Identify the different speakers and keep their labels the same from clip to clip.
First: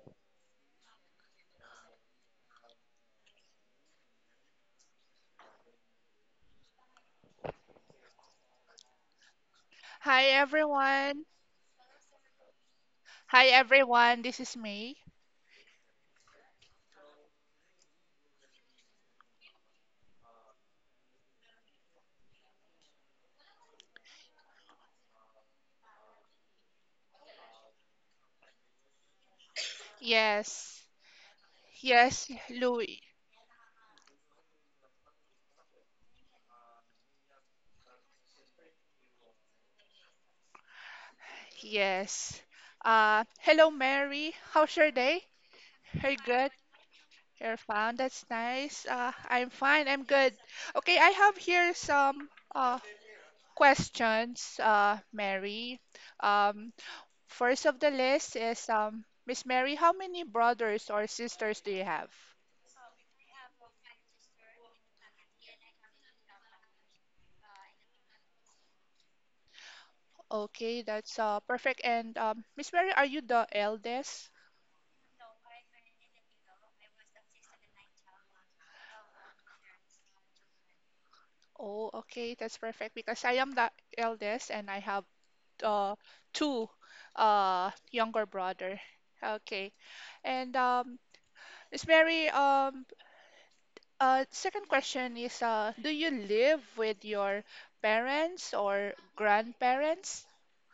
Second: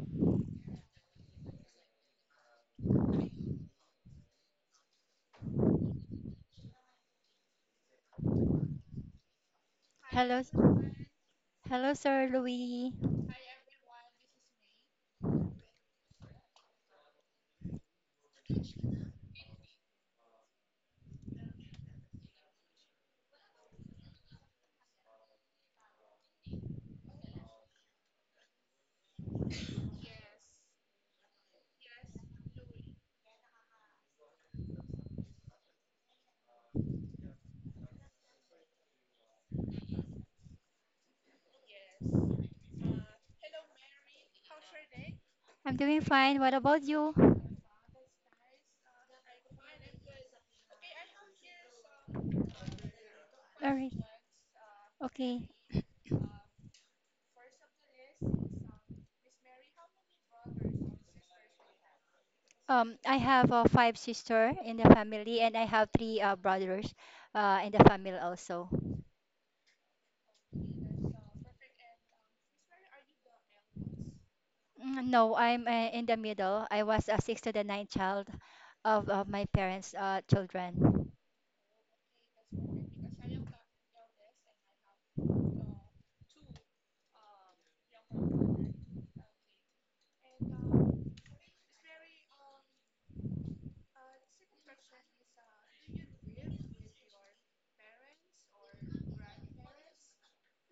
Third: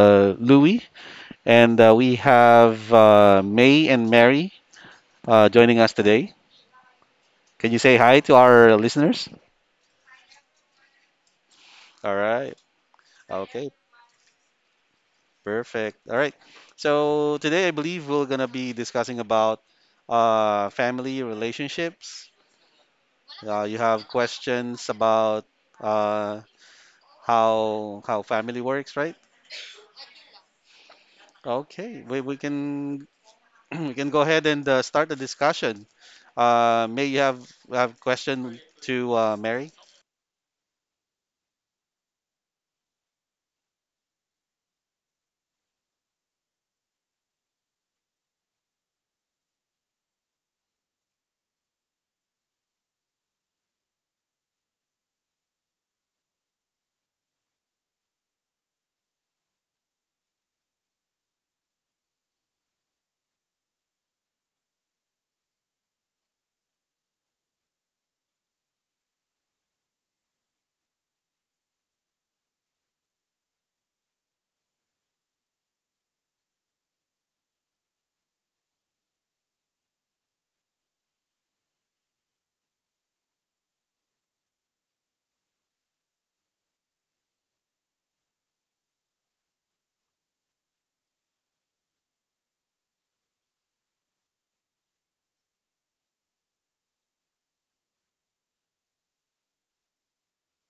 Speaker 1: Louis, and we have May and Mary joining us today. Can you say hi to our listeners?
Speaker 2: Hi
Speaker 3: Hello, s-
Speaker 2: everyone.
Speaker 3: hello,
Speaker 1: All
Speaker 3: Sir
Speaker 1: right,
Speaker 3: Louis.
Speaker 2: Hi
Speaker 1: okay,
Speaker 2: everyone. This is May.
Speaker 1: perfect. All right, so today I believe we're going to be discussing about family relationships. You have questions about uh, how family works, right?
Speaker 2: Yes.
Speaker 1: Okay,
Speaker 2: Yes,
Speaker 1: we
Speaker 2: Louis.
Speaker 1: can We can go ahead and start the discussion. May, you have question to Mary?
Speaker 2: Yes. Hello Mary. How's your day?
Speaker 3: I'm doing
Speaker 2: You're
Speaker 3: fine.
Speaker 2: good.
Speaker 3: What about you?
Speaker 2: You're fine. That's nice. I'm fine. I'm good. Okay, I have here some uh
Speaker 3: All right.
Speaker 2: questions,
Speaker 3: Okay.
Speaker 2: Mary. Um, first of the list is Miss Mary, how many brothers or sisters do you have?
Speaker 3: I have five sister in the family, and I have three brothers in the family also.
Speaker 2: Okay, that's perfect. And Miss Mary, are you the eldest?
Speaker 3: No, I'm in the middle. I was a sixth to the ninth child of my parents' children.
Speaker 2: Oh, okay, that's perfect because I am the eldest and I have uh two younger brother. Okay. And Miss Mary, second question is do you live with your parents or grandparents?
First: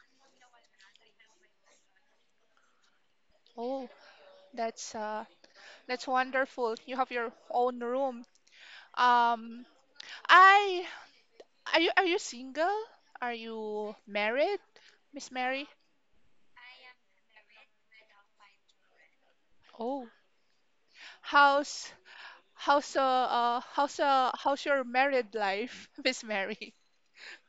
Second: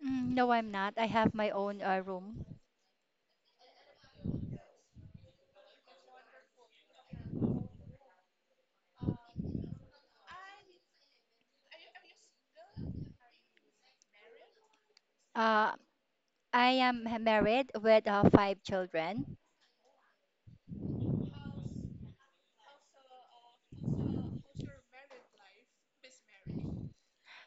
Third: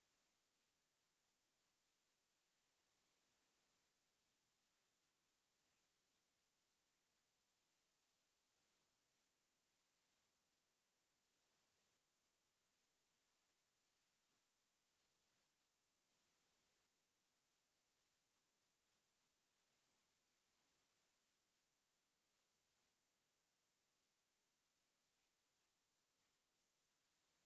Speaker 3: No, I'm not. I have my own room.
Speaker 2: Oh, that's uh that's wonderful. You have your own room. Um I are you single? Are you married, Miss Mary?
Speaker 3: Uh, I am married with five children.
Speaker 2: Oh, how's how's your married life, Miss Mary?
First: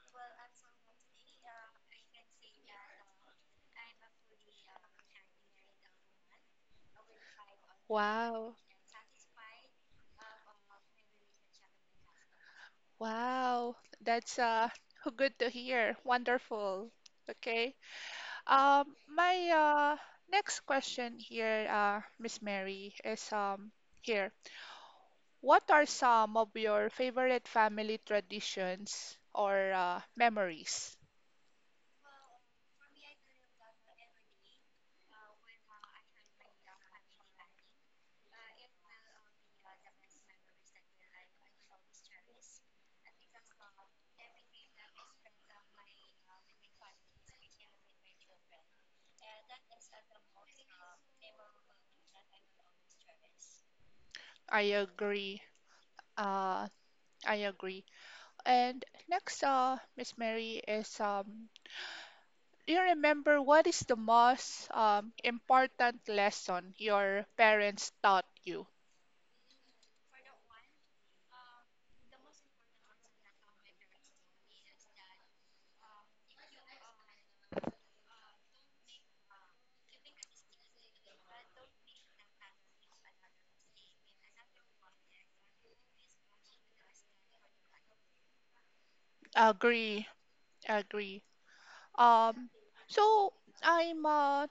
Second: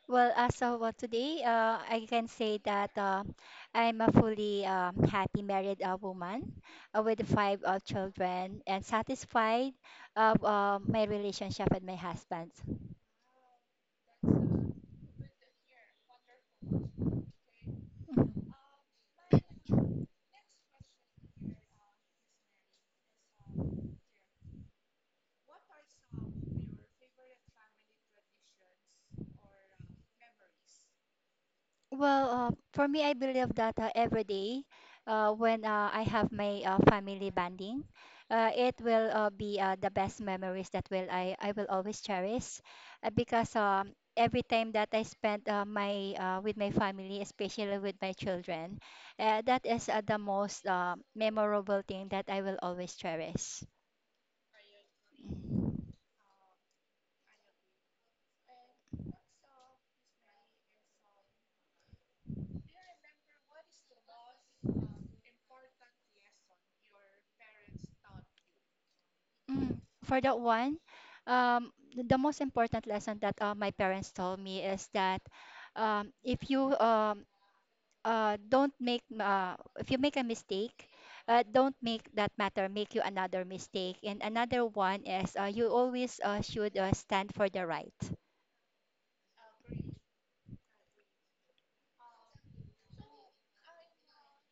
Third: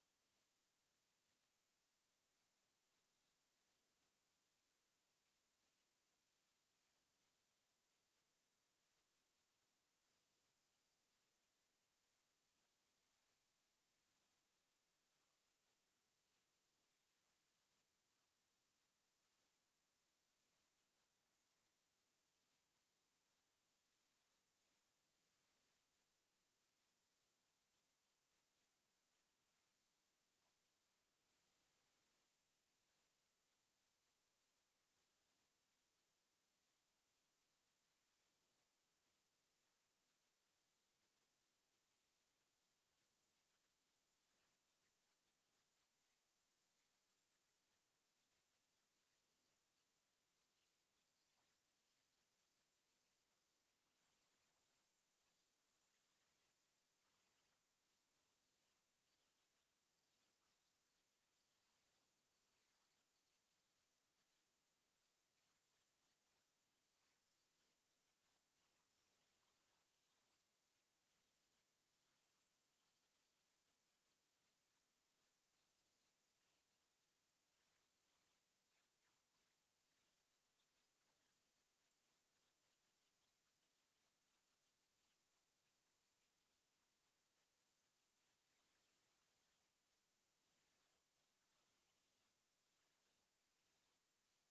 Speaker 3: Well, today, I can say that I'm a fully happy married woman with five
Speaker 2: Wow,
Speaker 3: children and satisfied of my relationship with my husband.
Speaker 2: wow, that's good to hear. Wonderful. Okay. My next question here, Miss Mary, is here. What are some of your favorite family traditions or memories?
Speaker 3: Well, for me, I believe that every day when I have my family bonding, it will be the best memories that I will always cherish because every time that I spent my with my family, especially with my children, that is the most memorable thing that I will always cherish.
Speaker 2: I agree. Uh, I agree. And next, Miss Mary, is do you remember what is the most important lesson your parents taught you?
Speaker 3: Mm. For that one, the most important lesson that my parents told me is that um, if you um, if you make a mistake don't make that matter make you another mistake, and another one is you always should stand for the right.
Speaker 2: Agree, agree. Um, so I'm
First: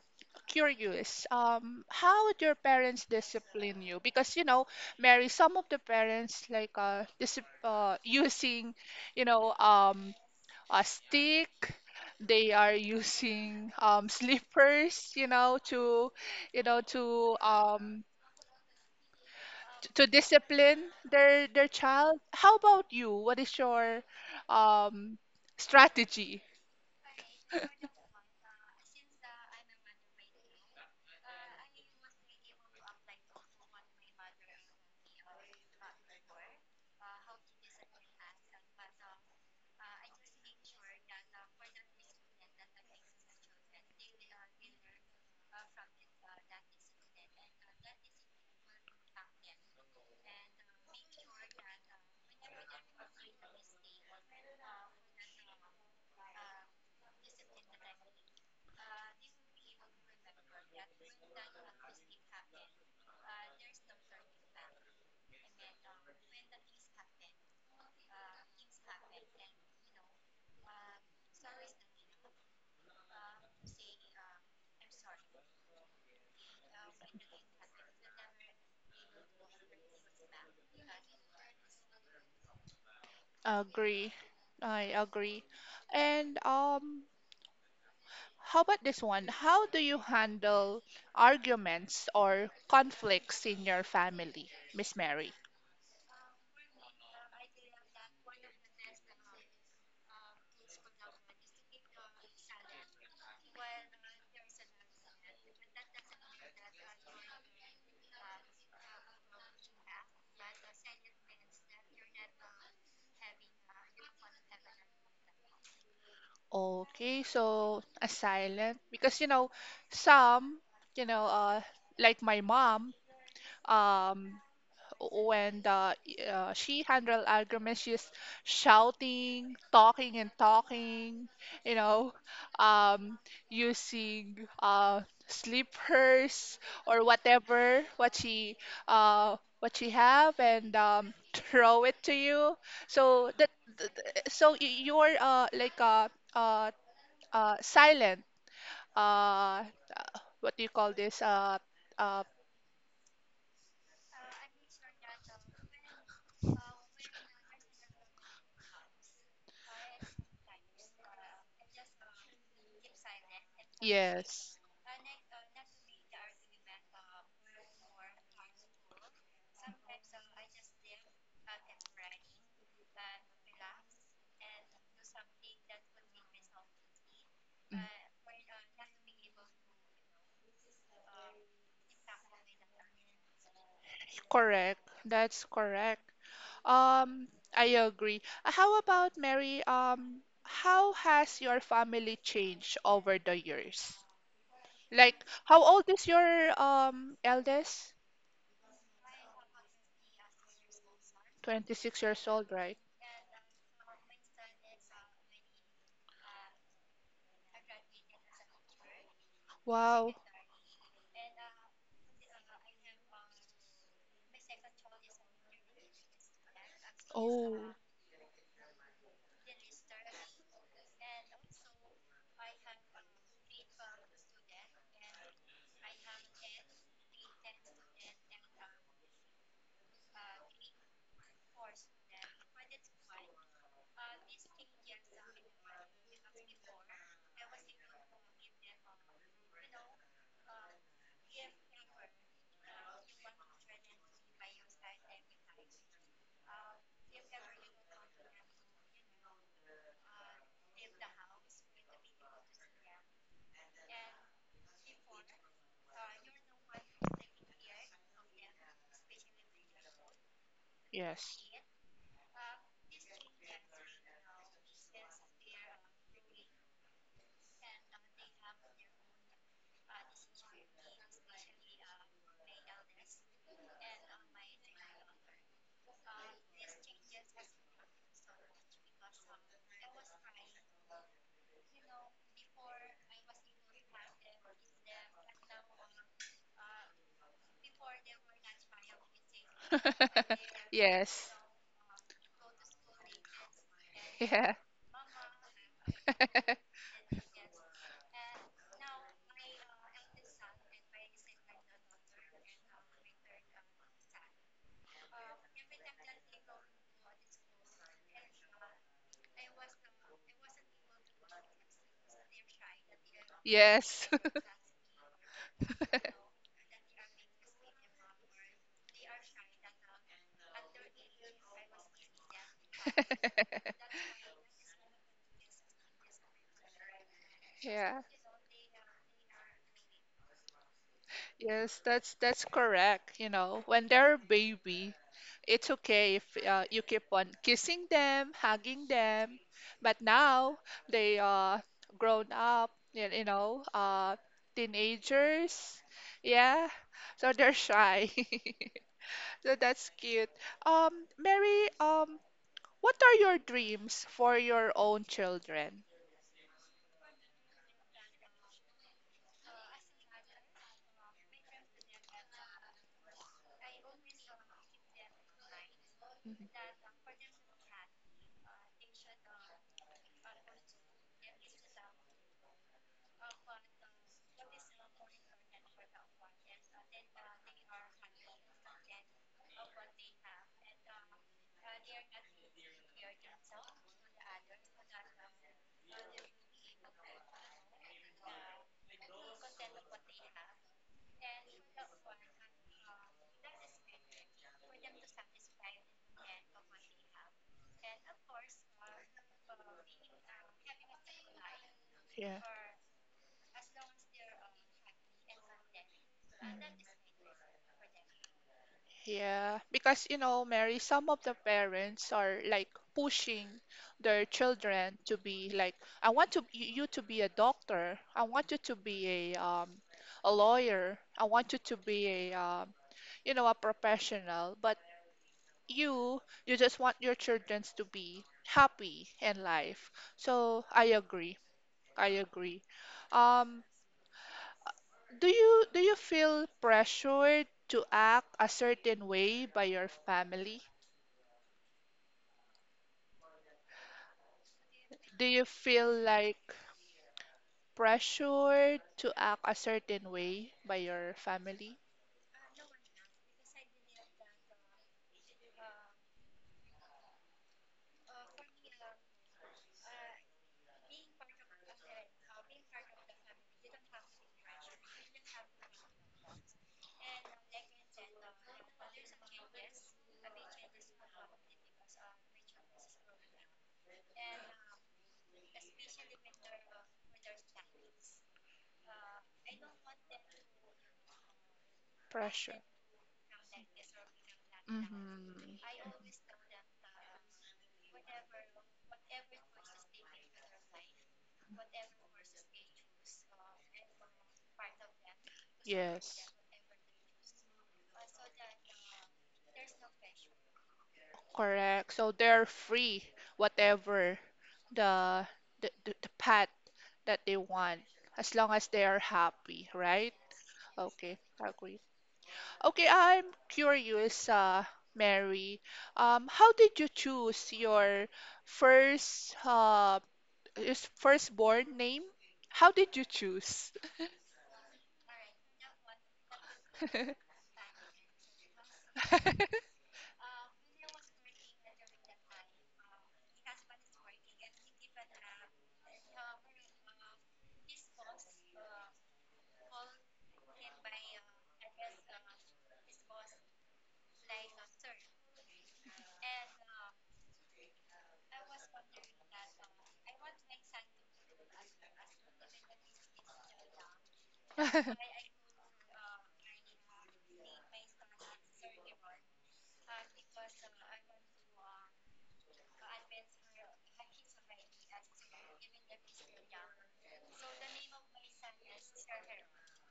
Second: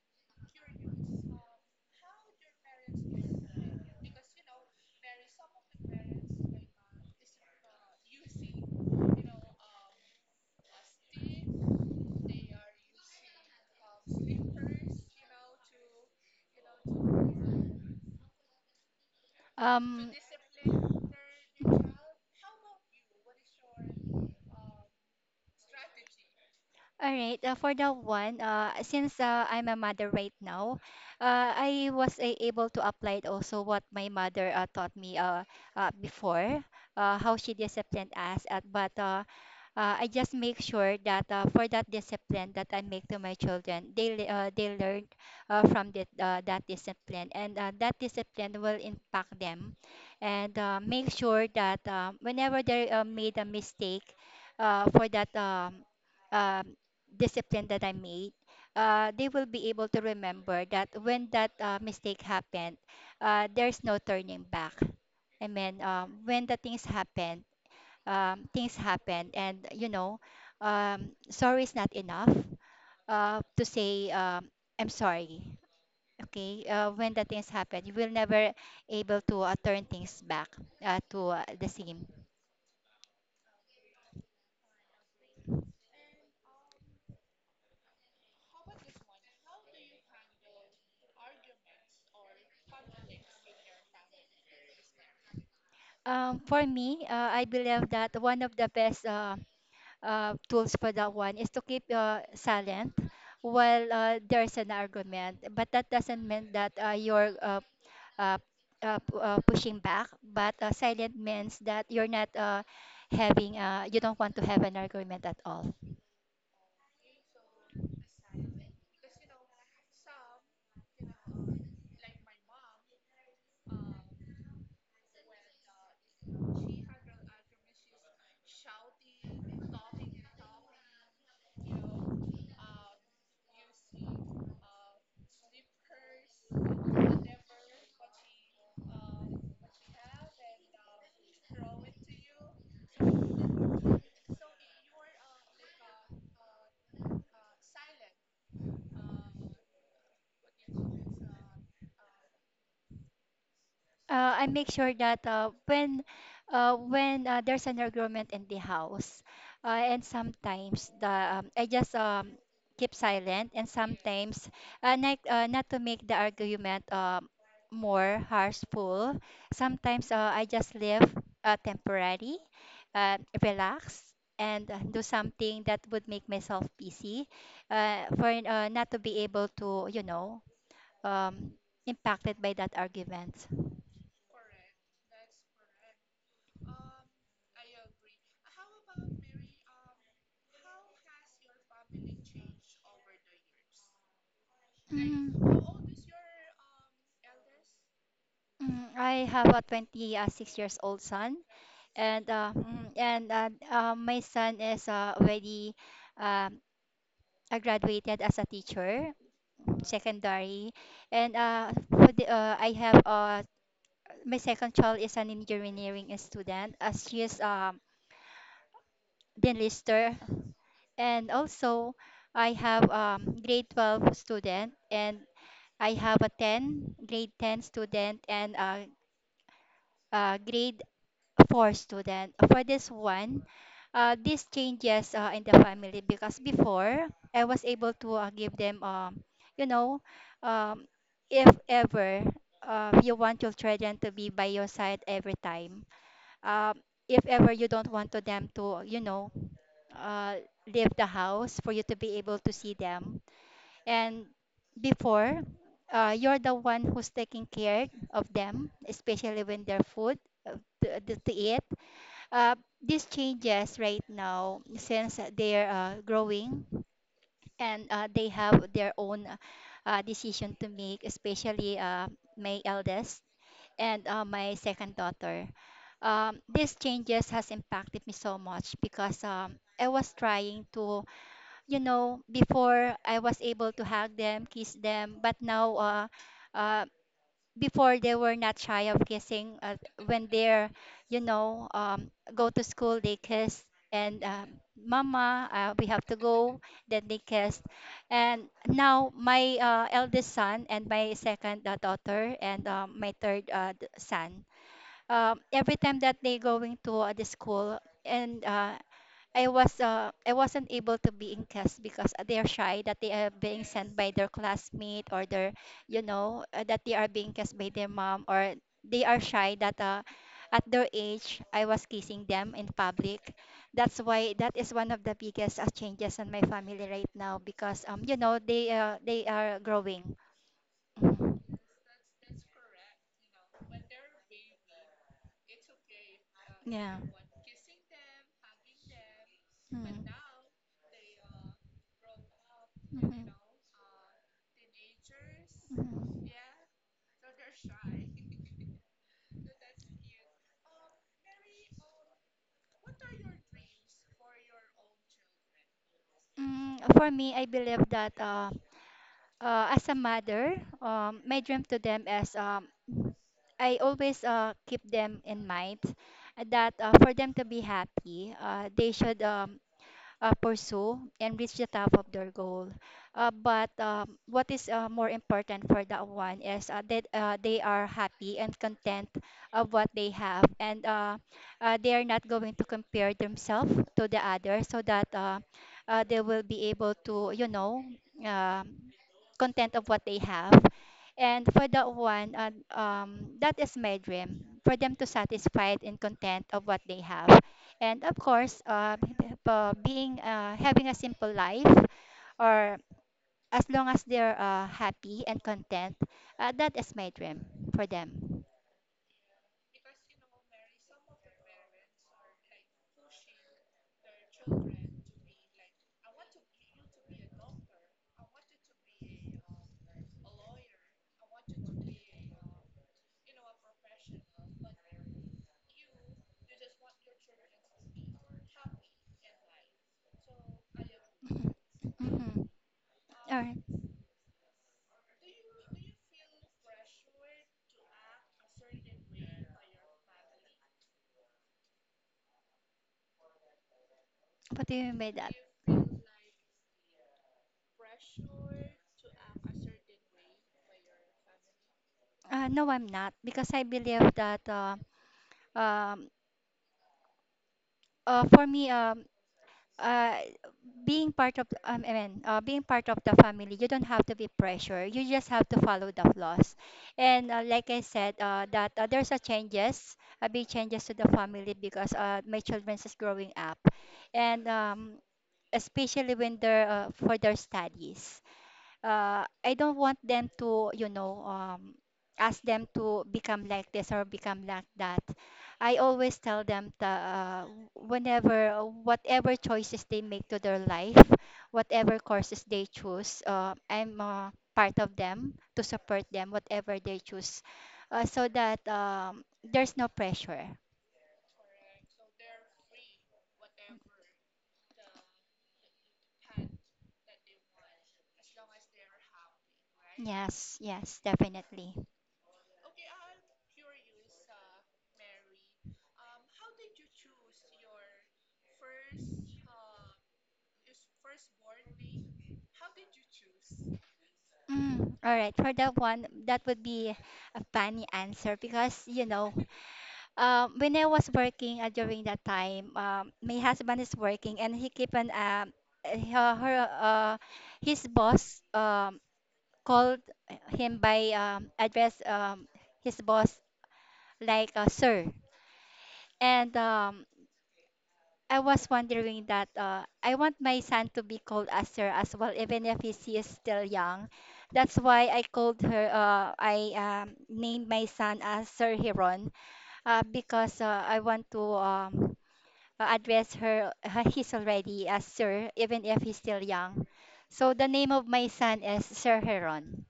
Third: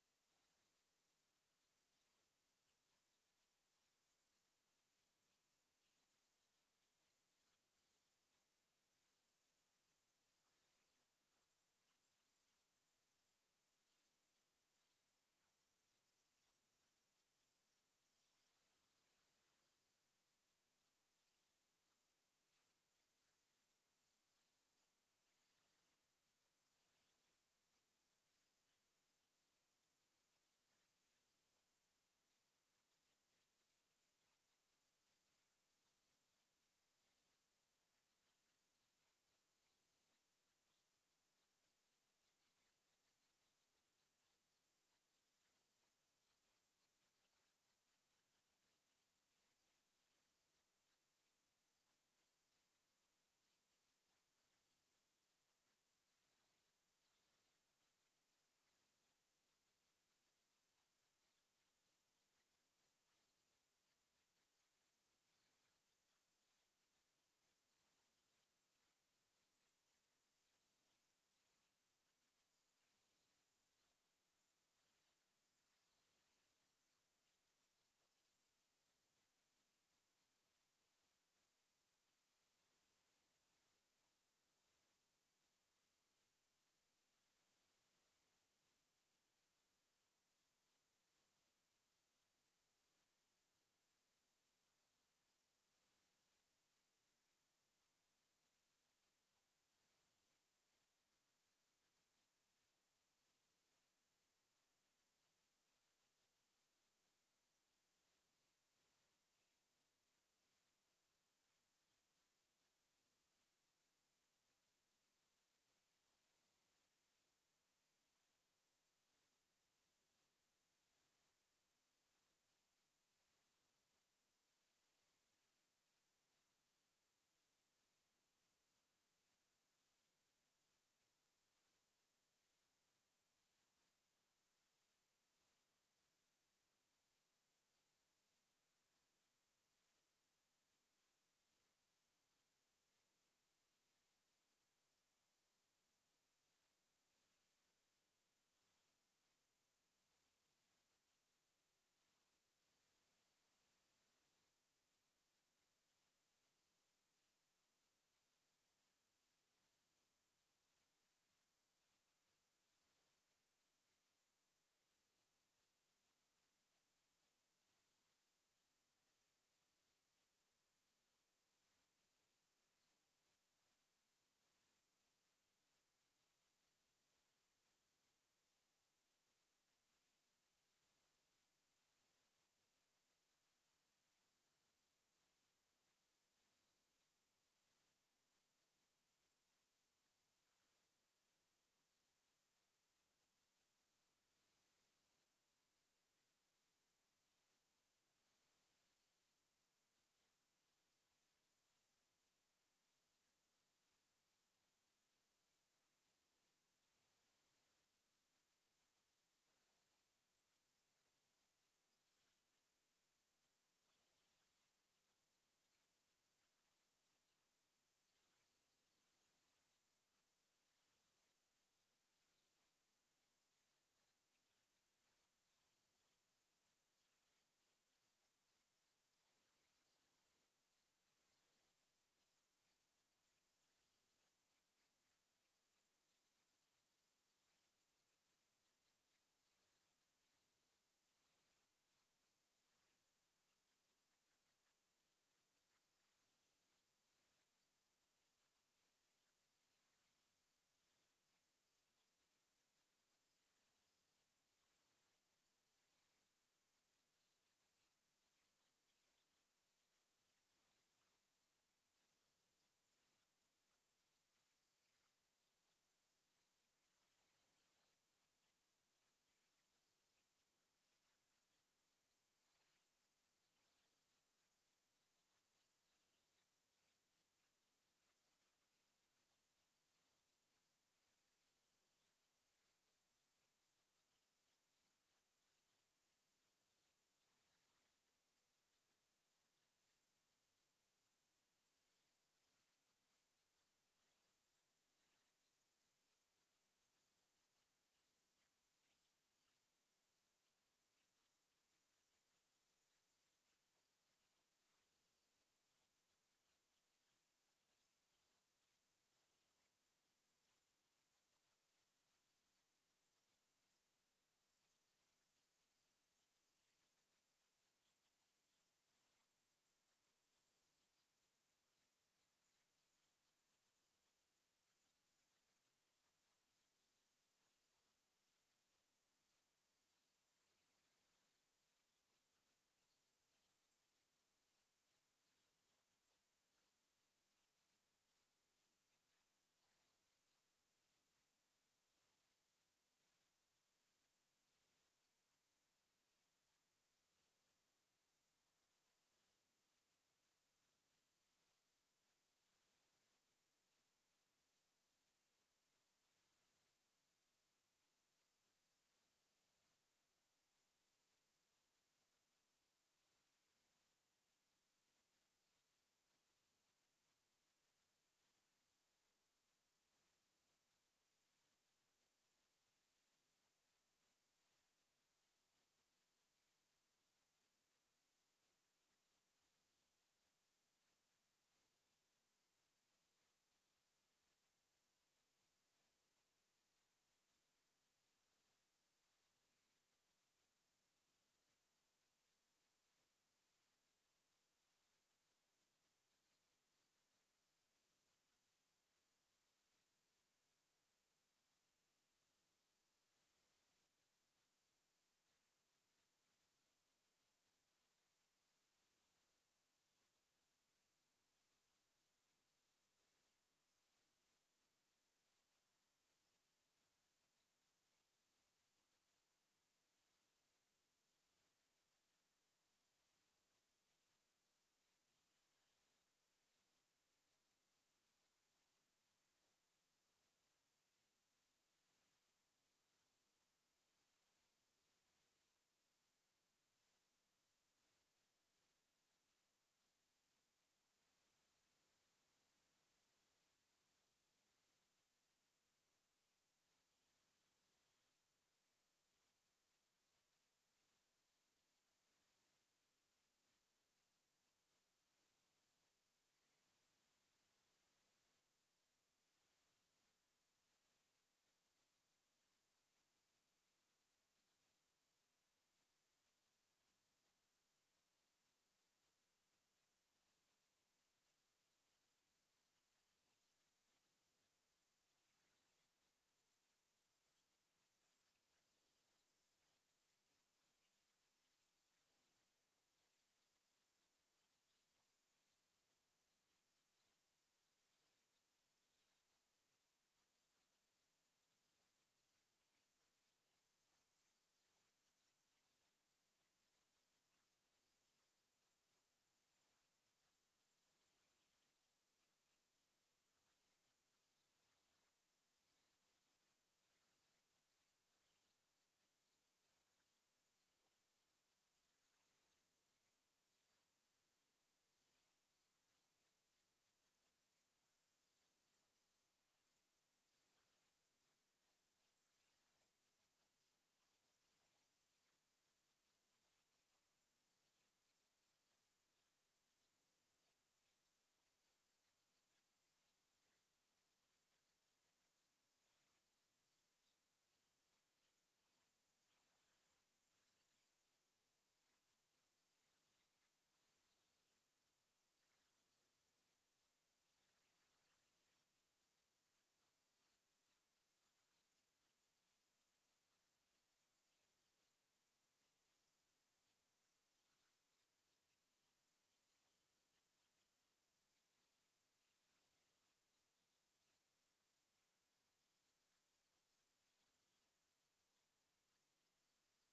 Speaker 2: curious. How would your parents discipline you? Because you know, Mary, some of the parents like disip using, you know, um, a stick. They are using slippers, to, you know, to um, to
Speaker 3: um,
Speaker 2: discipline their child. How about you? What is your um strategy?
Speaker 3: All right, for that one, since I'm a mother right now, I was a able to apply it also what my mother taught me before, how she disciplined us. But I just make sure that for that discipline that I make to my children, they learn from that discipline, and that discipline will impact them, and make sure that whenever they made a mistake, for that. Um, discipline that I made, they will be able to remember that when that mistake happened, there's no turning back. I mean, when the things happen, and you know, sorry is not enough to say I'm sorry. Okay, when the things happen, you will never able to turn things back to the same.
Speaker 2: Agree. I agree. And how about this one? How do you handle arguments or conflicts in your family, Miss Mary?
Speaker 3: For me, I believe that one of the best tools for that one is to keep silent while there's an argument. But that doesn't mean that you're uh, pushing back, but silent means that you're not you don't want to have an argument at all.
Speaker 2: Okay, so a silent because you know some, you know, uh like my mom, um when the she handle argument, she's shouting, talking and talking, you know, um, using slippers or whatever what she have and throw it to you. So that you're like uh, silent. Uh, what do you call this? Uh,
Speaker 3: I make sure that when there's an argument in the house, and sometimes the I just keep silent, and sometimes
Speaker 2: Yes.
Speaker 3: not not to make the argument more harshful. Sometimes I just leave temporary, relax. And do something that would make myself busy,
Speaker 2: Mm.
Speaker 3: for not to be able to, you know, um, impacted by that argument.
Speaker 2: Correct. That's correct. Um, I agree. How about Mary? How has your family changed over the years? Like,
Speaker 3: Mhm.
Speaker 2: how old is your eldest?
Speaker 3: Mm, I have a 26 years old son,
Speaker 2: 26
Speaker 3: and
Speaker 2: years
Speaker 3: uh,
Speaker 2: old, right?
Speaker 3: mm, and uh, uh, my son is already um, graduated as a teacher,
Speaker 2: Wow.
Speaker 3: secondary, and I have my second child is an engineering student, as she is
Speaker 2: Oh,
Speaker 3: the enlister, and also I have grade 12 student, and I have a 10 grade 10 student, and grade for student for this one. This changes in the family because before I was able to give them, you know um, if ever you want your children to be by your side every time, um, if ever you don't want to them to, you know, uh, leave the house for you to be able to see them. And before you're the one who's taking care of them, especially when they're food uh, to
Speaker 2: yes.
Speaker 3: eat. uh, these changes right now since they're growing, and they have their own decision to make, especially my eldest and my second daughter. These changes has impacted me so much because I was trying to, you know, before I was able to hug them, kiss them, but now, uh, before they were not shy of kissing when they're, you
Speaker 2: Yes.
Speaker 3: know, go to school they kiss. And
Speaker 2: Yeah.
Speaker 3: Mama, we have to go, then they kiss. And now my eldest son and my second daughter and my third son, every time that they going to the school and I wasn't able to be in class because they are shy that they are being sent
Speaker 2: Yes.
Speaker 3: by their classmate or their, you know, that they are being kissed by their mom, or they are shy that at their age I was kissing them in public. That's why that is one of the biggest changes in my family right now, because
Speaker 2: Yeah.
Speaker 3: you know they are growing.
Speaker 2: Yes, that's correct. You know, when they're a baby, it's okay if
Speaker 3: Mhm.
Speaker 2: you
Speaker 3: Yeah.
Speaker 2: keep on kissing them, hugging them.
Speaker 3: Mm.
Speaker 2: But
Speaker 3: Mhm.
Speaker 2: now they are grown up, teenagers.
Speaker 3: Mhm.
Speaker 2: Yeah, so they're shy. So that's cute. Um, Mary, what are your dreams for your own children?
Speaker 3: Mm, for me, I believe that as a mother, my dream to them is, I always keep them in mind
Speaker 2: Mhm.
Speaker 3: that for them to be happy, they should pursue and reach the top of their goal. But what is more important for that one is that they are happy and content of what they have, and they are not going to compare themselves to the others, so that they will be able to, you know. um content of what they have. And for that one, that is my dream for them, to satisfied and content of what they have. And of course, being having a simple life,
Speaker 2: Yeah.
Speaker 3: or as long as they're happy and content,
Speaker 2: Mm.
Speaker 3: that is my dream for them.
Speaker 2: Yeah, because you know, Mary, some of the parents are like pushing their children to be like, I want to you to be a doctor. I want you to be a lawyer. I want you to be a professional. But you just want your children to be happy in life. So I agree. I
Speaker 3: Mm-hmm.
Speaker 2: agree.
Speaker 3: All right.
Speaker 2: Um, do you feel pressured to act a certain way by your family?
Speaker 3: What do you mean by
Speaker 2: Do
Speaker 3: that?
Speaker 2: you feel like pressure to act a certain way by your family?
Speaker 3: No, I'm not, because I believe that um, for me, uh, being part of being part of the family, you don't have to be pressure. You just have to follow the laws. And like I said, that there's a changes, a big changes to the family because my childrens is growing up, and especially when they're for their studies, I don't want them to, you know, ask
Speaker 2: Pressure.
Speaker 3: them to become like this or become like that.
Speaker 2: Mm-hmm.
Speaker 3: I always tell them that whatever choices they make to their life, whatever courses they choose, I'm part of them to support
Speaker 2: Yes,
Speaker 3: them, whatever they choose, so that there's no pressure.
Speaker 2: correct. So they're free, whatever the the path that they want, as long as they are happy, right?
Speaker 3: Yes, yes,
Speaker 2: Okay,
Speaker 3: definitely.
Speaker 2: agree. Okay, I'm curious, Mary. How did you choose your first His firstborn name? How did you choose?
Speaker 3: Mm, all right, for that one, that would be a funny answer because you know. When I was working during that time, my husband is working and he keep on her, her his boss called him by address his boss like sir. And I was wondering that I want my son to be called as sir as well, even if she is still young. That's why I called her. I named my son as Sir Hiron because I want to. Address her he's already as sir even if he's still young, so the name of my son is Sir Heron.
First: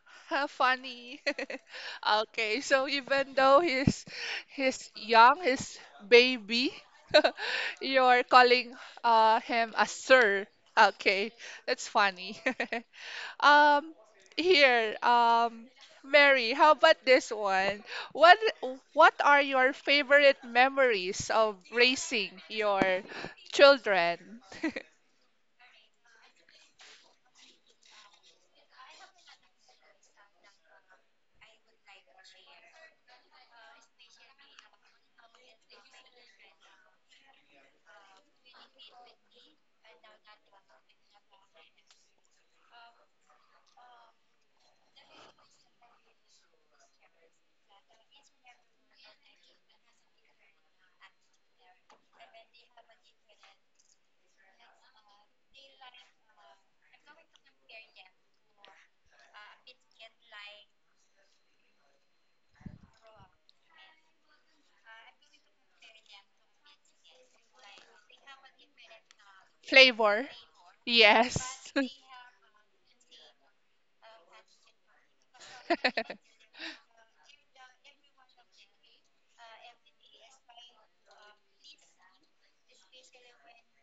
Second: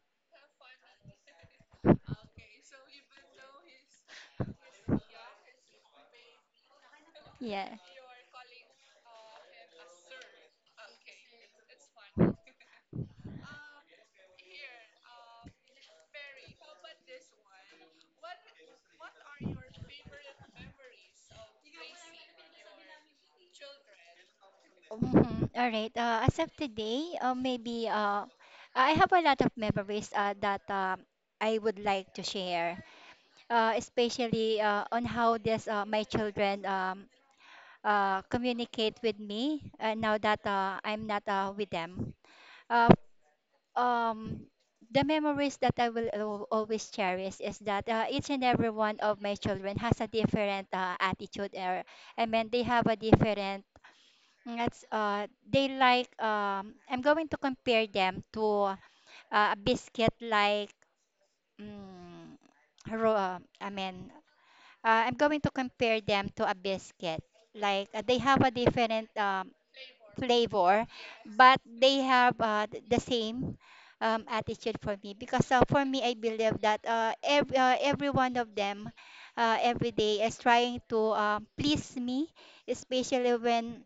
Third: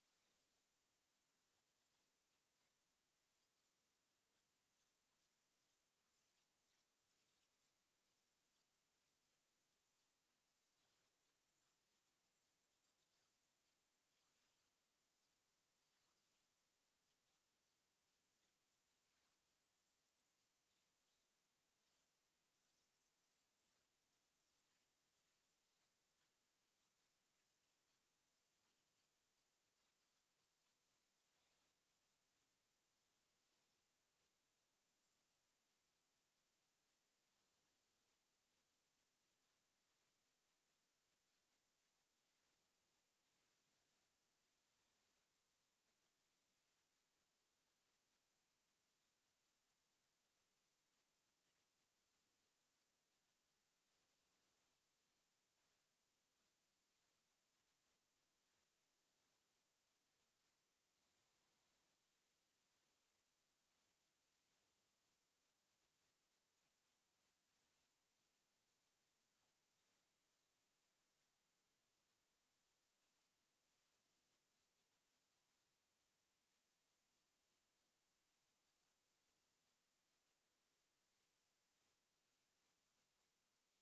Speaker 2: funny. Okay, so even though he's young, he's baby,
Speaker 3: Yeah.
Speaker 2: you're calling him a sir. Okay, that's funny. Um, here, Mary, how about this one? What what are your favorite memories of raising your children?
Speaker 3: Mhm. All right, as of today, maybe I have a lot of memories that I would like to share, especially on how this my children communicate with me now that I'm not with them. uh, um the memories that I will always cherish is that each and every one of my children has a different attitude, or I mean they have a different, that's they like. I'm going to compare them to a biscuit, like mm, ro- uh, I mean I'm going to compare them to a biscuit, like they have a different
Speaker 2: Flavor?
Speaker 3: flavor, but
Speaker 2: Yes.
Speaker 3: they have the same attitude. For me, because for me, I believe that every one of them every day is trying to please me, especially when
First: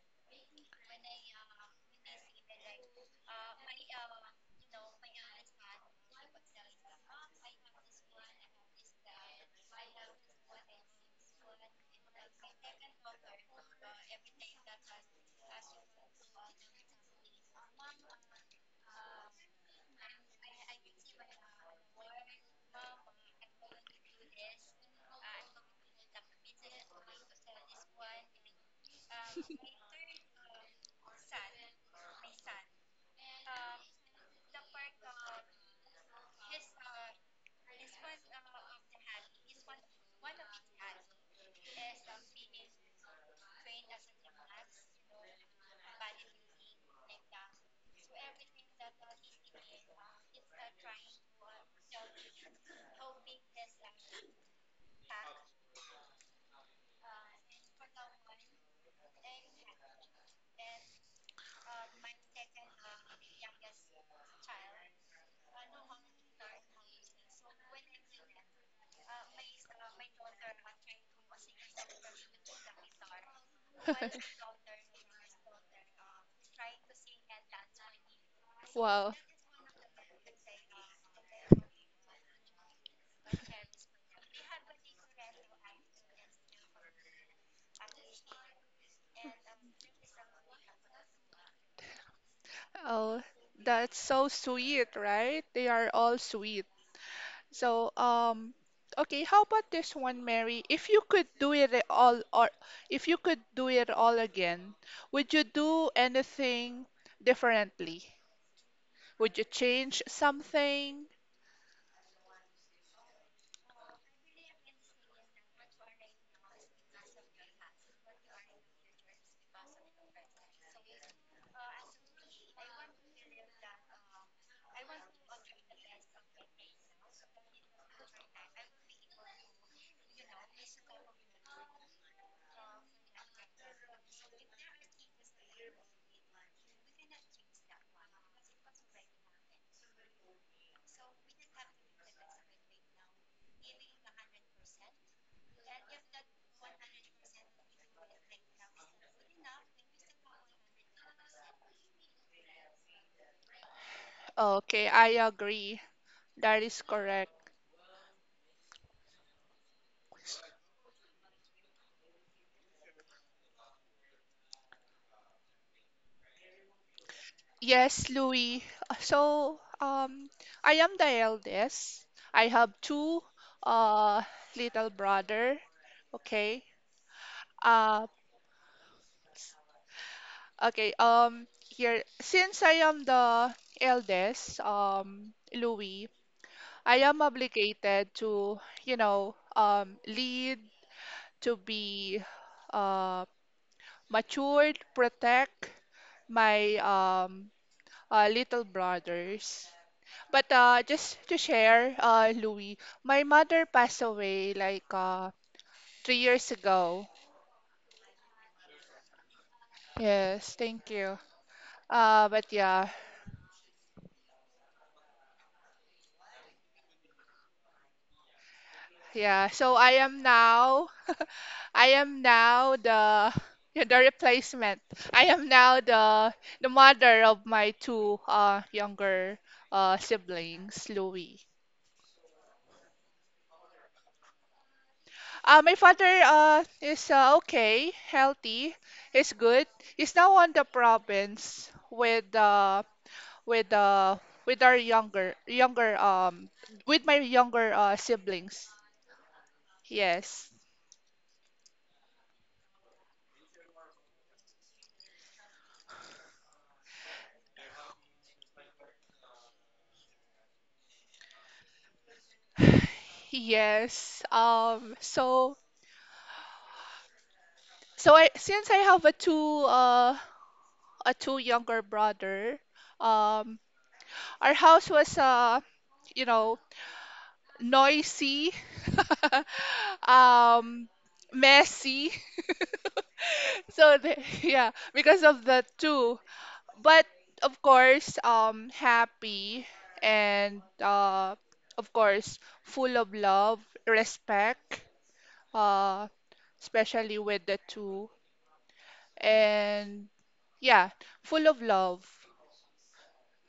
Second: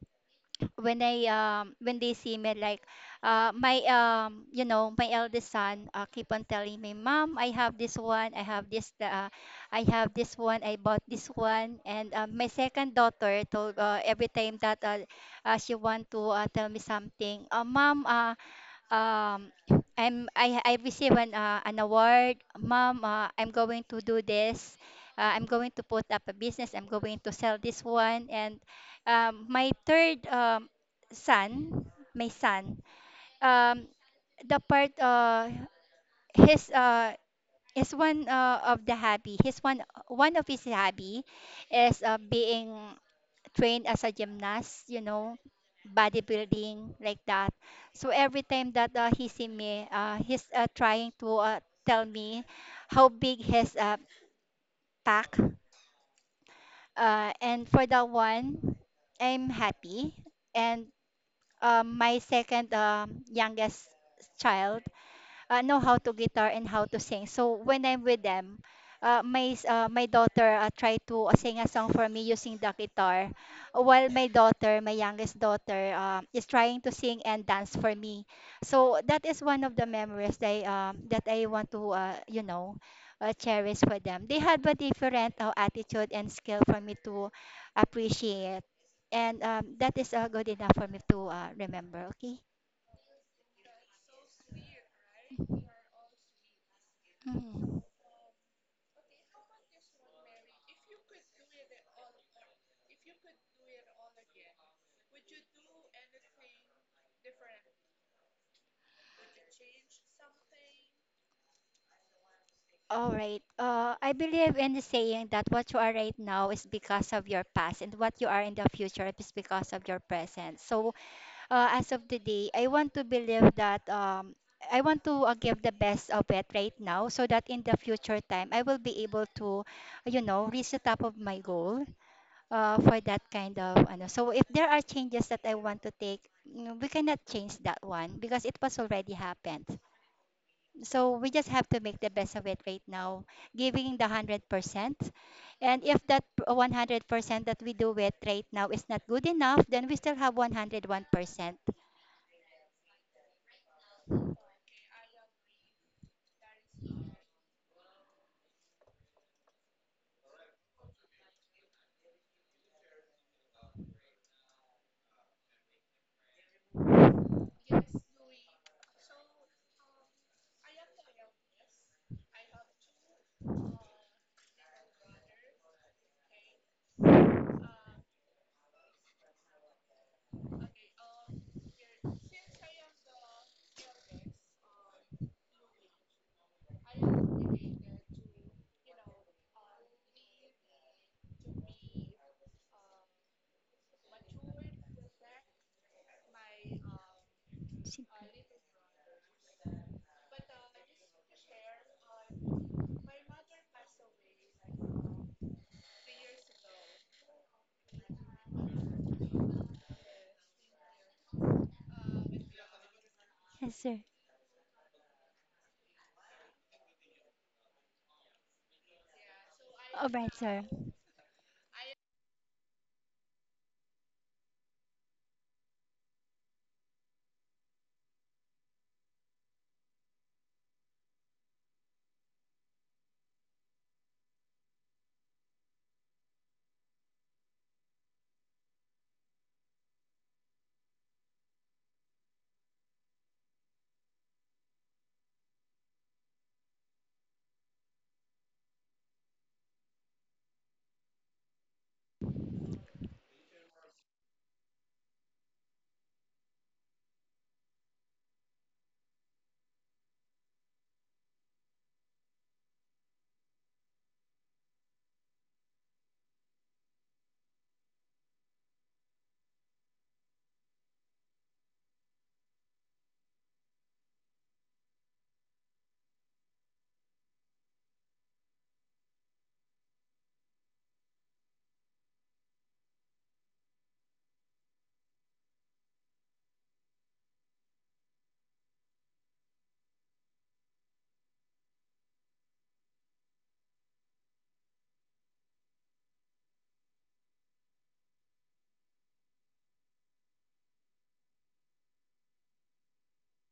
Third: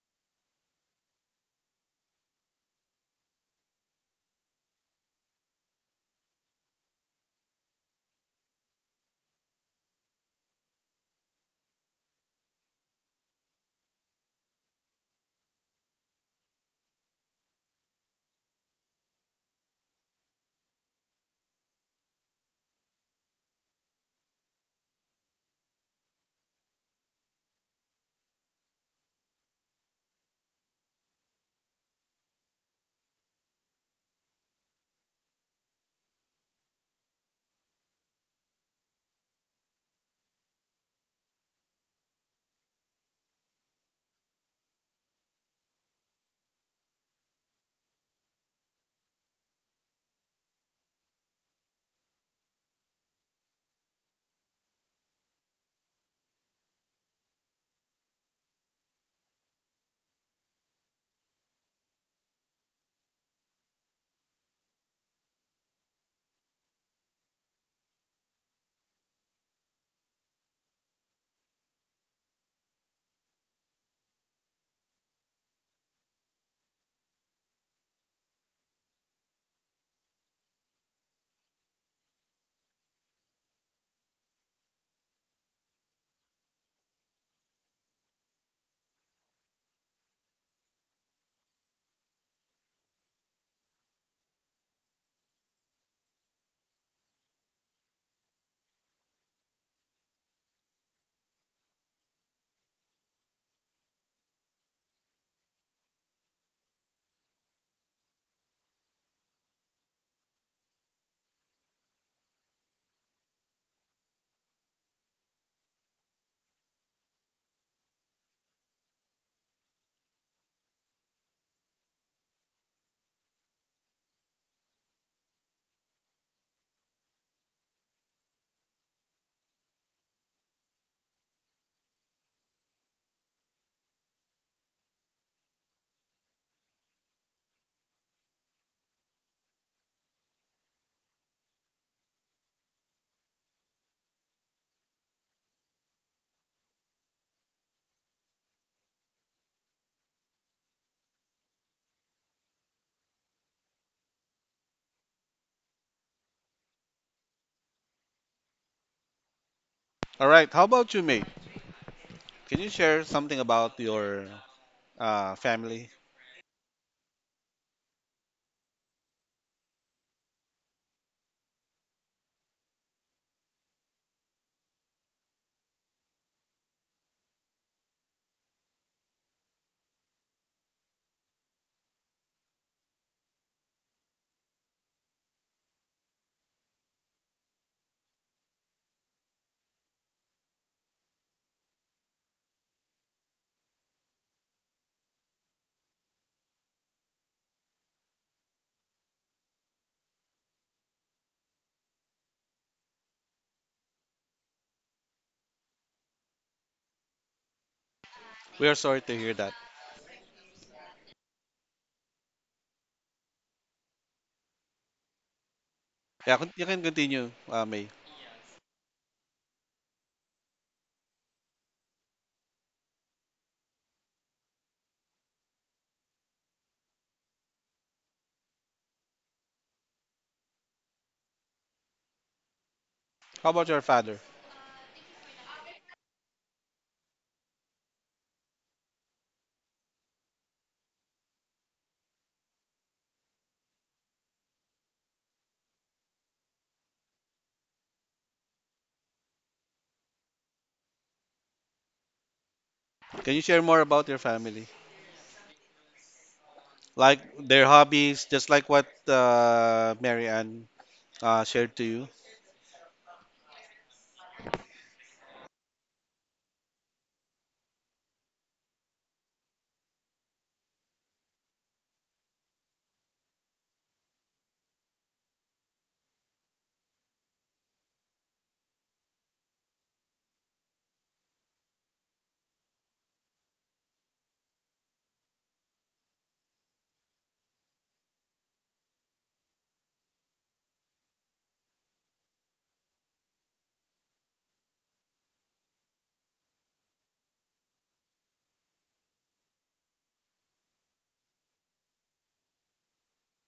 Speaker 3: I when they see me like my you know my eldest son keep on telling me, mom, I have this one, I have this one, I bought this one. And my second daughter told every time that she want to tell me something. Mom, um I'm I receive an award, mom. I'm going to do this. I'm going to put up a business. I'm going to sell this one. And my third son, my son, um, the part his is one of the hobby. His one one of his hobby is being trained as a gymnast, you know, bodybuilding like that. So every time that he see me, he's trying to tell me how big his pack. And for that one, I'm happy. And my second youngest child, know how to guitar and how to sing. So when I'm with them, my daughter tried to sing a song for me using the guitar, while my daughter, my youngest daughter, is trying to sing and dance for me. So
Speaker 2: Wow.
Speaker 3: that is one of the memories that that I want to cherish for them. They had a different attitude and skill for me to appreciate, and that is good enough for me to remember. Okay.
Speaker 2: Oh, that's so sweet, right? They are all sweet.
Speaker 3: Mhm.
Speaker 2: So, okay, how about this one, Mary? If you could do it all, or if you could do it all again, would you do anything differently? Would you change something?
Speaker 3: All right. I believe in the saying that what you are right now is because of your past, and what you are in the future is because of your present. So, as of today, I want to believe that I want to give the best of it right now, so that in the future time, I will be able to, you know, reach the top of my goal for that kind of. Ano. So, if there are changes that I want to take, we cannot change that one because it was already happened. So we just have to make the best of it right now, giving the 100%. And if that 100% that we do it right now is not good enough, then we still have 101%.
Speaker 2: Okay, I agree. That is correct.
Speaker 1: All right. How about you, May? Can you share something about your family?
Speaker 2: Yes, Louis. So, I am the eldest. I have two uh little brother. Okay. Uh, Okay, here, since I am the eldest, Louis, I am obligated to, lead, to be uh, matured, protect my
Speaker 3: Sige.
Speaker 2: little brothers. But just to share, Louis, my mother passed away like 3 years ago.
Speaker 1: We are sorry to hear that.
Speaker 2: Yes, thank you. But yeah,
Speaker 3: Yes, sir.
Speaker 1: Yeah, you can continue, May.
Speaker 2: yeah, so I
Speaker 3: All
Speaker 2: am
Speaker 3: right, sir.
Speaker 2: now, I am now the yeah, the replacement. I am now the mother of my two younger siblings, Louis.
Speaker 1: How about your father?
Speaker 2: My father is okay, healthy, he's good. He's now on the province with uh with our younger younger with my younger siblings. Yes.
Speaker 1: Can you share more about your family? Like their hobbies, just like what Mary Ann shared to you?
Speaker 2: Yes. So I, since I have a two younger brother, um our house was you know noisy, um messy. So yeah, because of the two. But of course, happy and of course full of love, respect, uh especially with the two. And yeah, full of love.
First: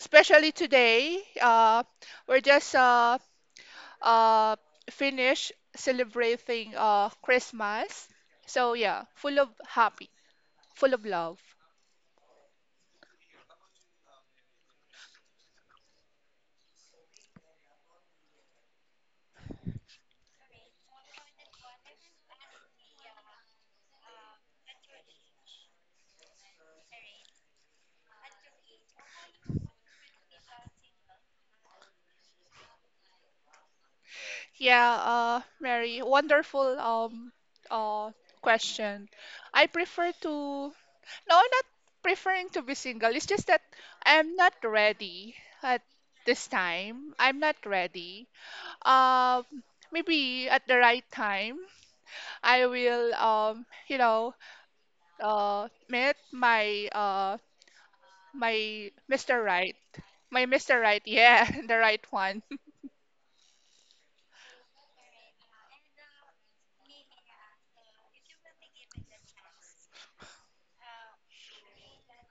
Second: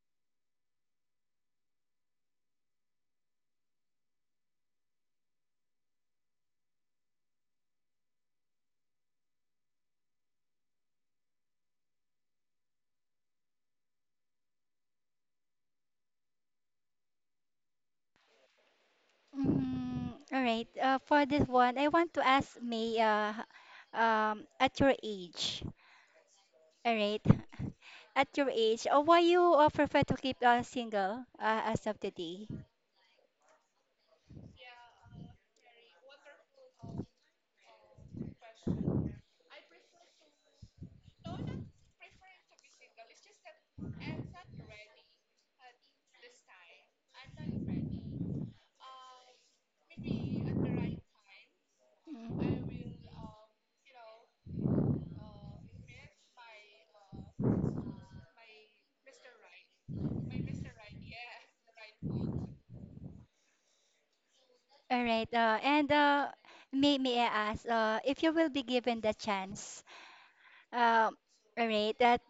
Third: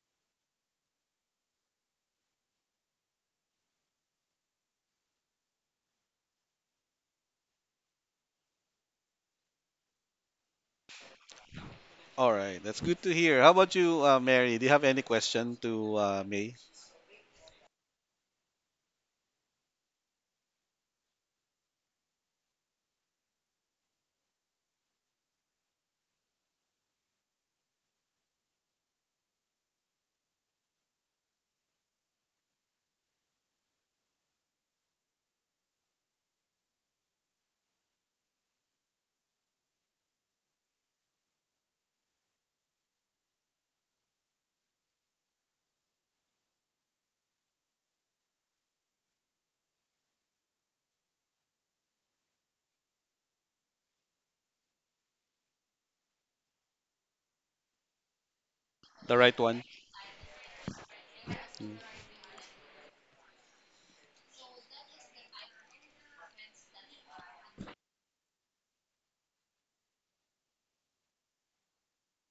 Speaker 2: Especially today, we're just uh, finished celebrating Christmas. So yeah, full of happy, full of love.
Speaker 1: All right. That's good to hear. How about you, Mary? Do you have any question to May?
Speaker 3: Mm, all right. For this one, I want to ask May, at your age, all right, at your age, why you prefer to keep single as of today?
Speaker 2: Yeah, Mary, wonderful uh question. I prefer to no, I'm not preferring to be single. It's just that I'm not ready at this time. I'm not ready um maybe at the right time I will meet my
Speaker 1: The right
Speaker 2: Mr.
Speaker 1: one.
Speaker 2: Right. My Mr. Right, yeah, the right one.
Speaker 3: All right. And may I ask if you will be given the chance? Uh, all right. That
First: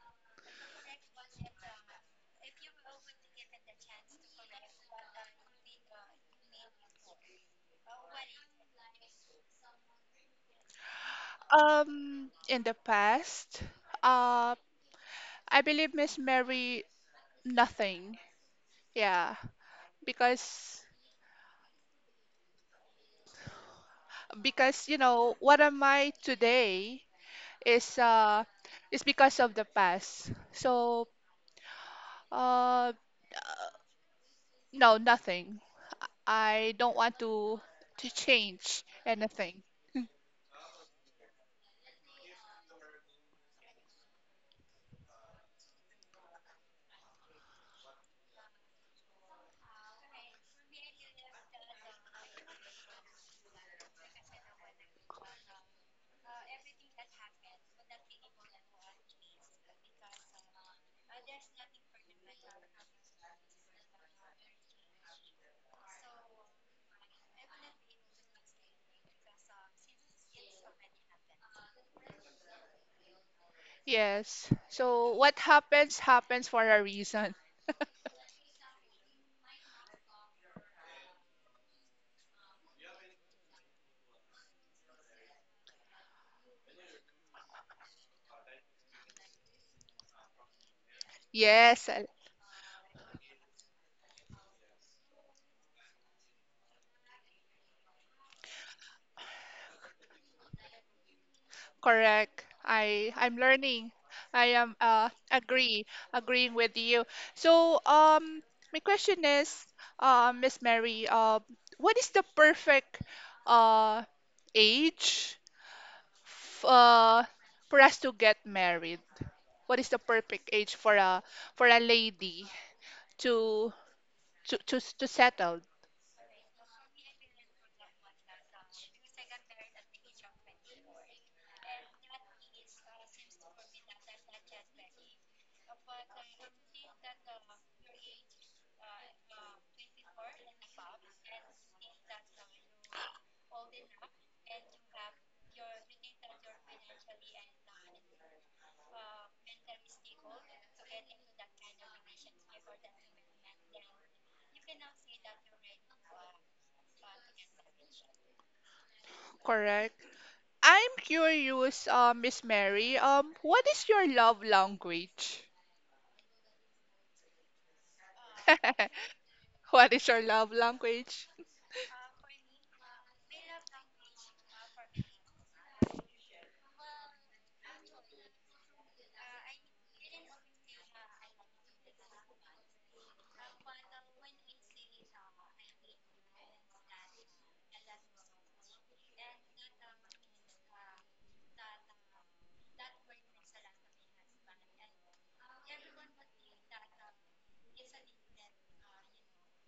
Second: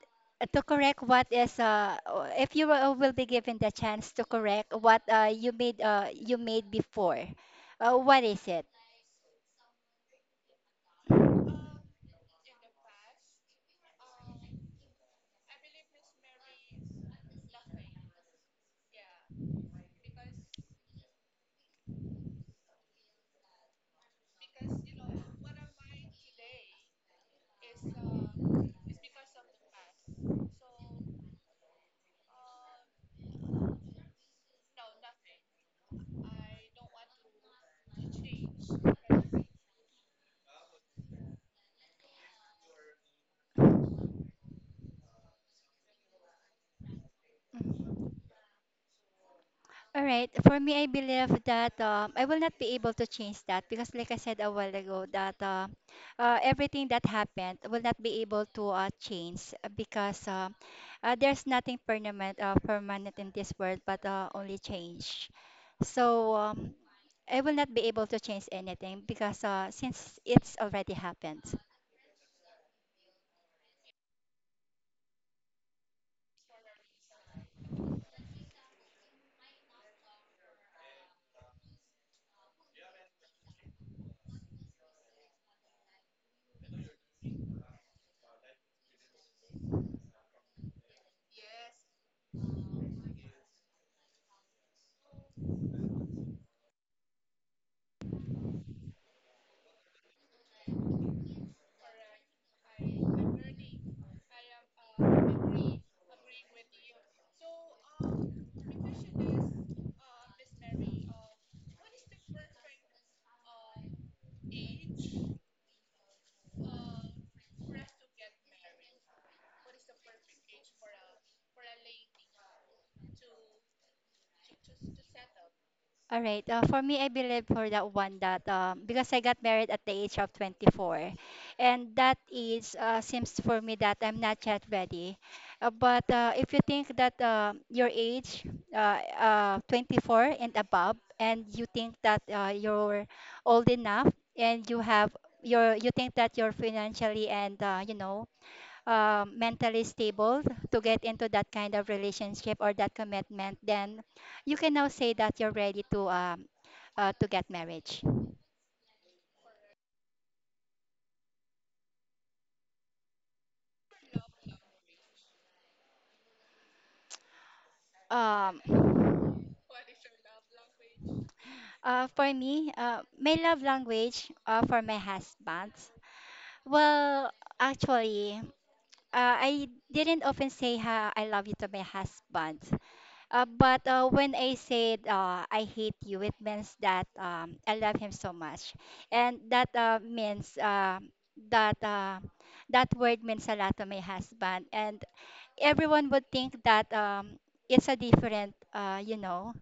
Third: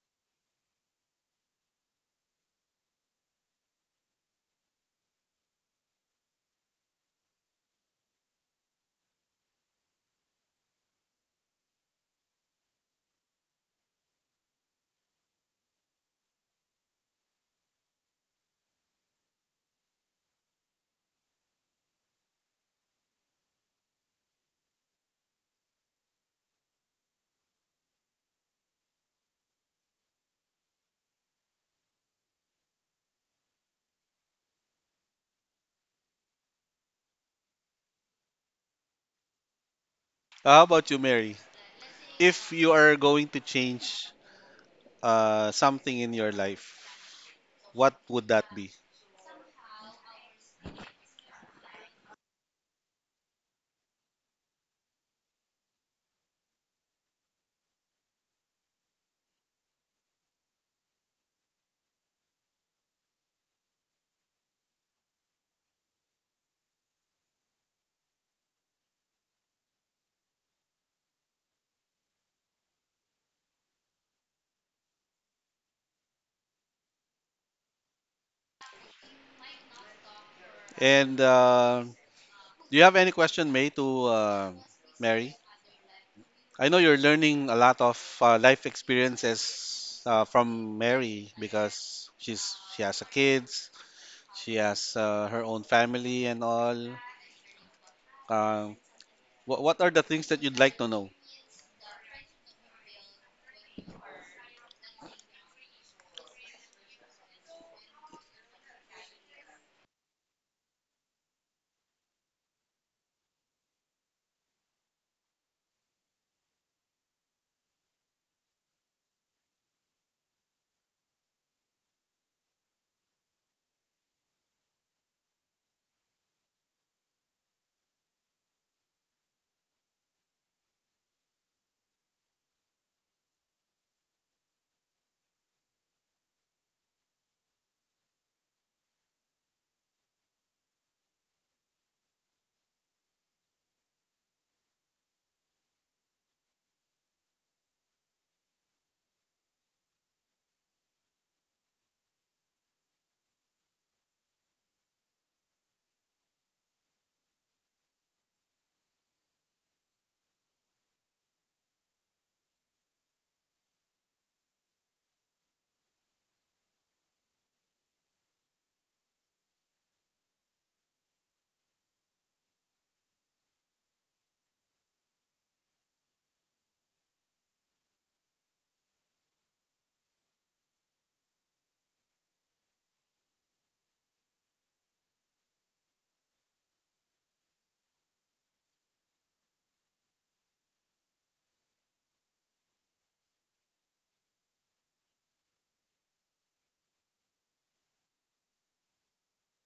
Speaker 3: To correct what is if you will be given the chance to correct what you made before, what is it?
Speaker 2: In the past, uh I believe Miss Mary, nothing. Yeah, because because you know what am I today is uh is because of the past. So uh uh, no, nothing. I don't want to change anything.
Speaker 1: How about you, Mary? If you are going to change something in your life, what would that be?
Speaker 3: All right. For me, I believe that I will not be able to change that because, like I said a while ago, that everything that happened will not be able to change because there's nothing permanent, permanent in this world, but only change. So I will not be able to change anything because since it's already happened.
Speaker 2: Yes. So what happens happens for a reason.
Speaker 1: And do you have any question, May, to Mary? I know you're learning a lot of life experiences from Mary
Speaker 2: Yes,
Speaker 1: because she has a kids, she has her own family and all. Uh, what are the things that you'd like to know?
Speaker 2: correct. I'm learning. I am agreeing with you. So my question is Miss Mary, what is the perfect uh age f for us to get married? What is the perfect age for a lady to to settle,
Speaker 3: All right. For me, I believe for that one that because I got married at the age of 24, and that is seems for me that I'm not yet ready. But if you think that your age, 24 and above, and you think that you're old enough and you have you think that you're financially and you know mentally stable to get into that kind of relationship or that commitment, then you can now say that you're ready to get marriage.
Speaker 2: correct? I'm curious, Miss Mary. What is your love language?
Speaker 3: Um,
Speaker 2: What is your love language?
Speaker 3: for me, my love language for my husband. Well, actually, I didn't often say how I love you to my husband. But when I said I hate you, it means that I love him so much, and that means that that word means a lot to my husband, and everyone would think that it's a different, you know,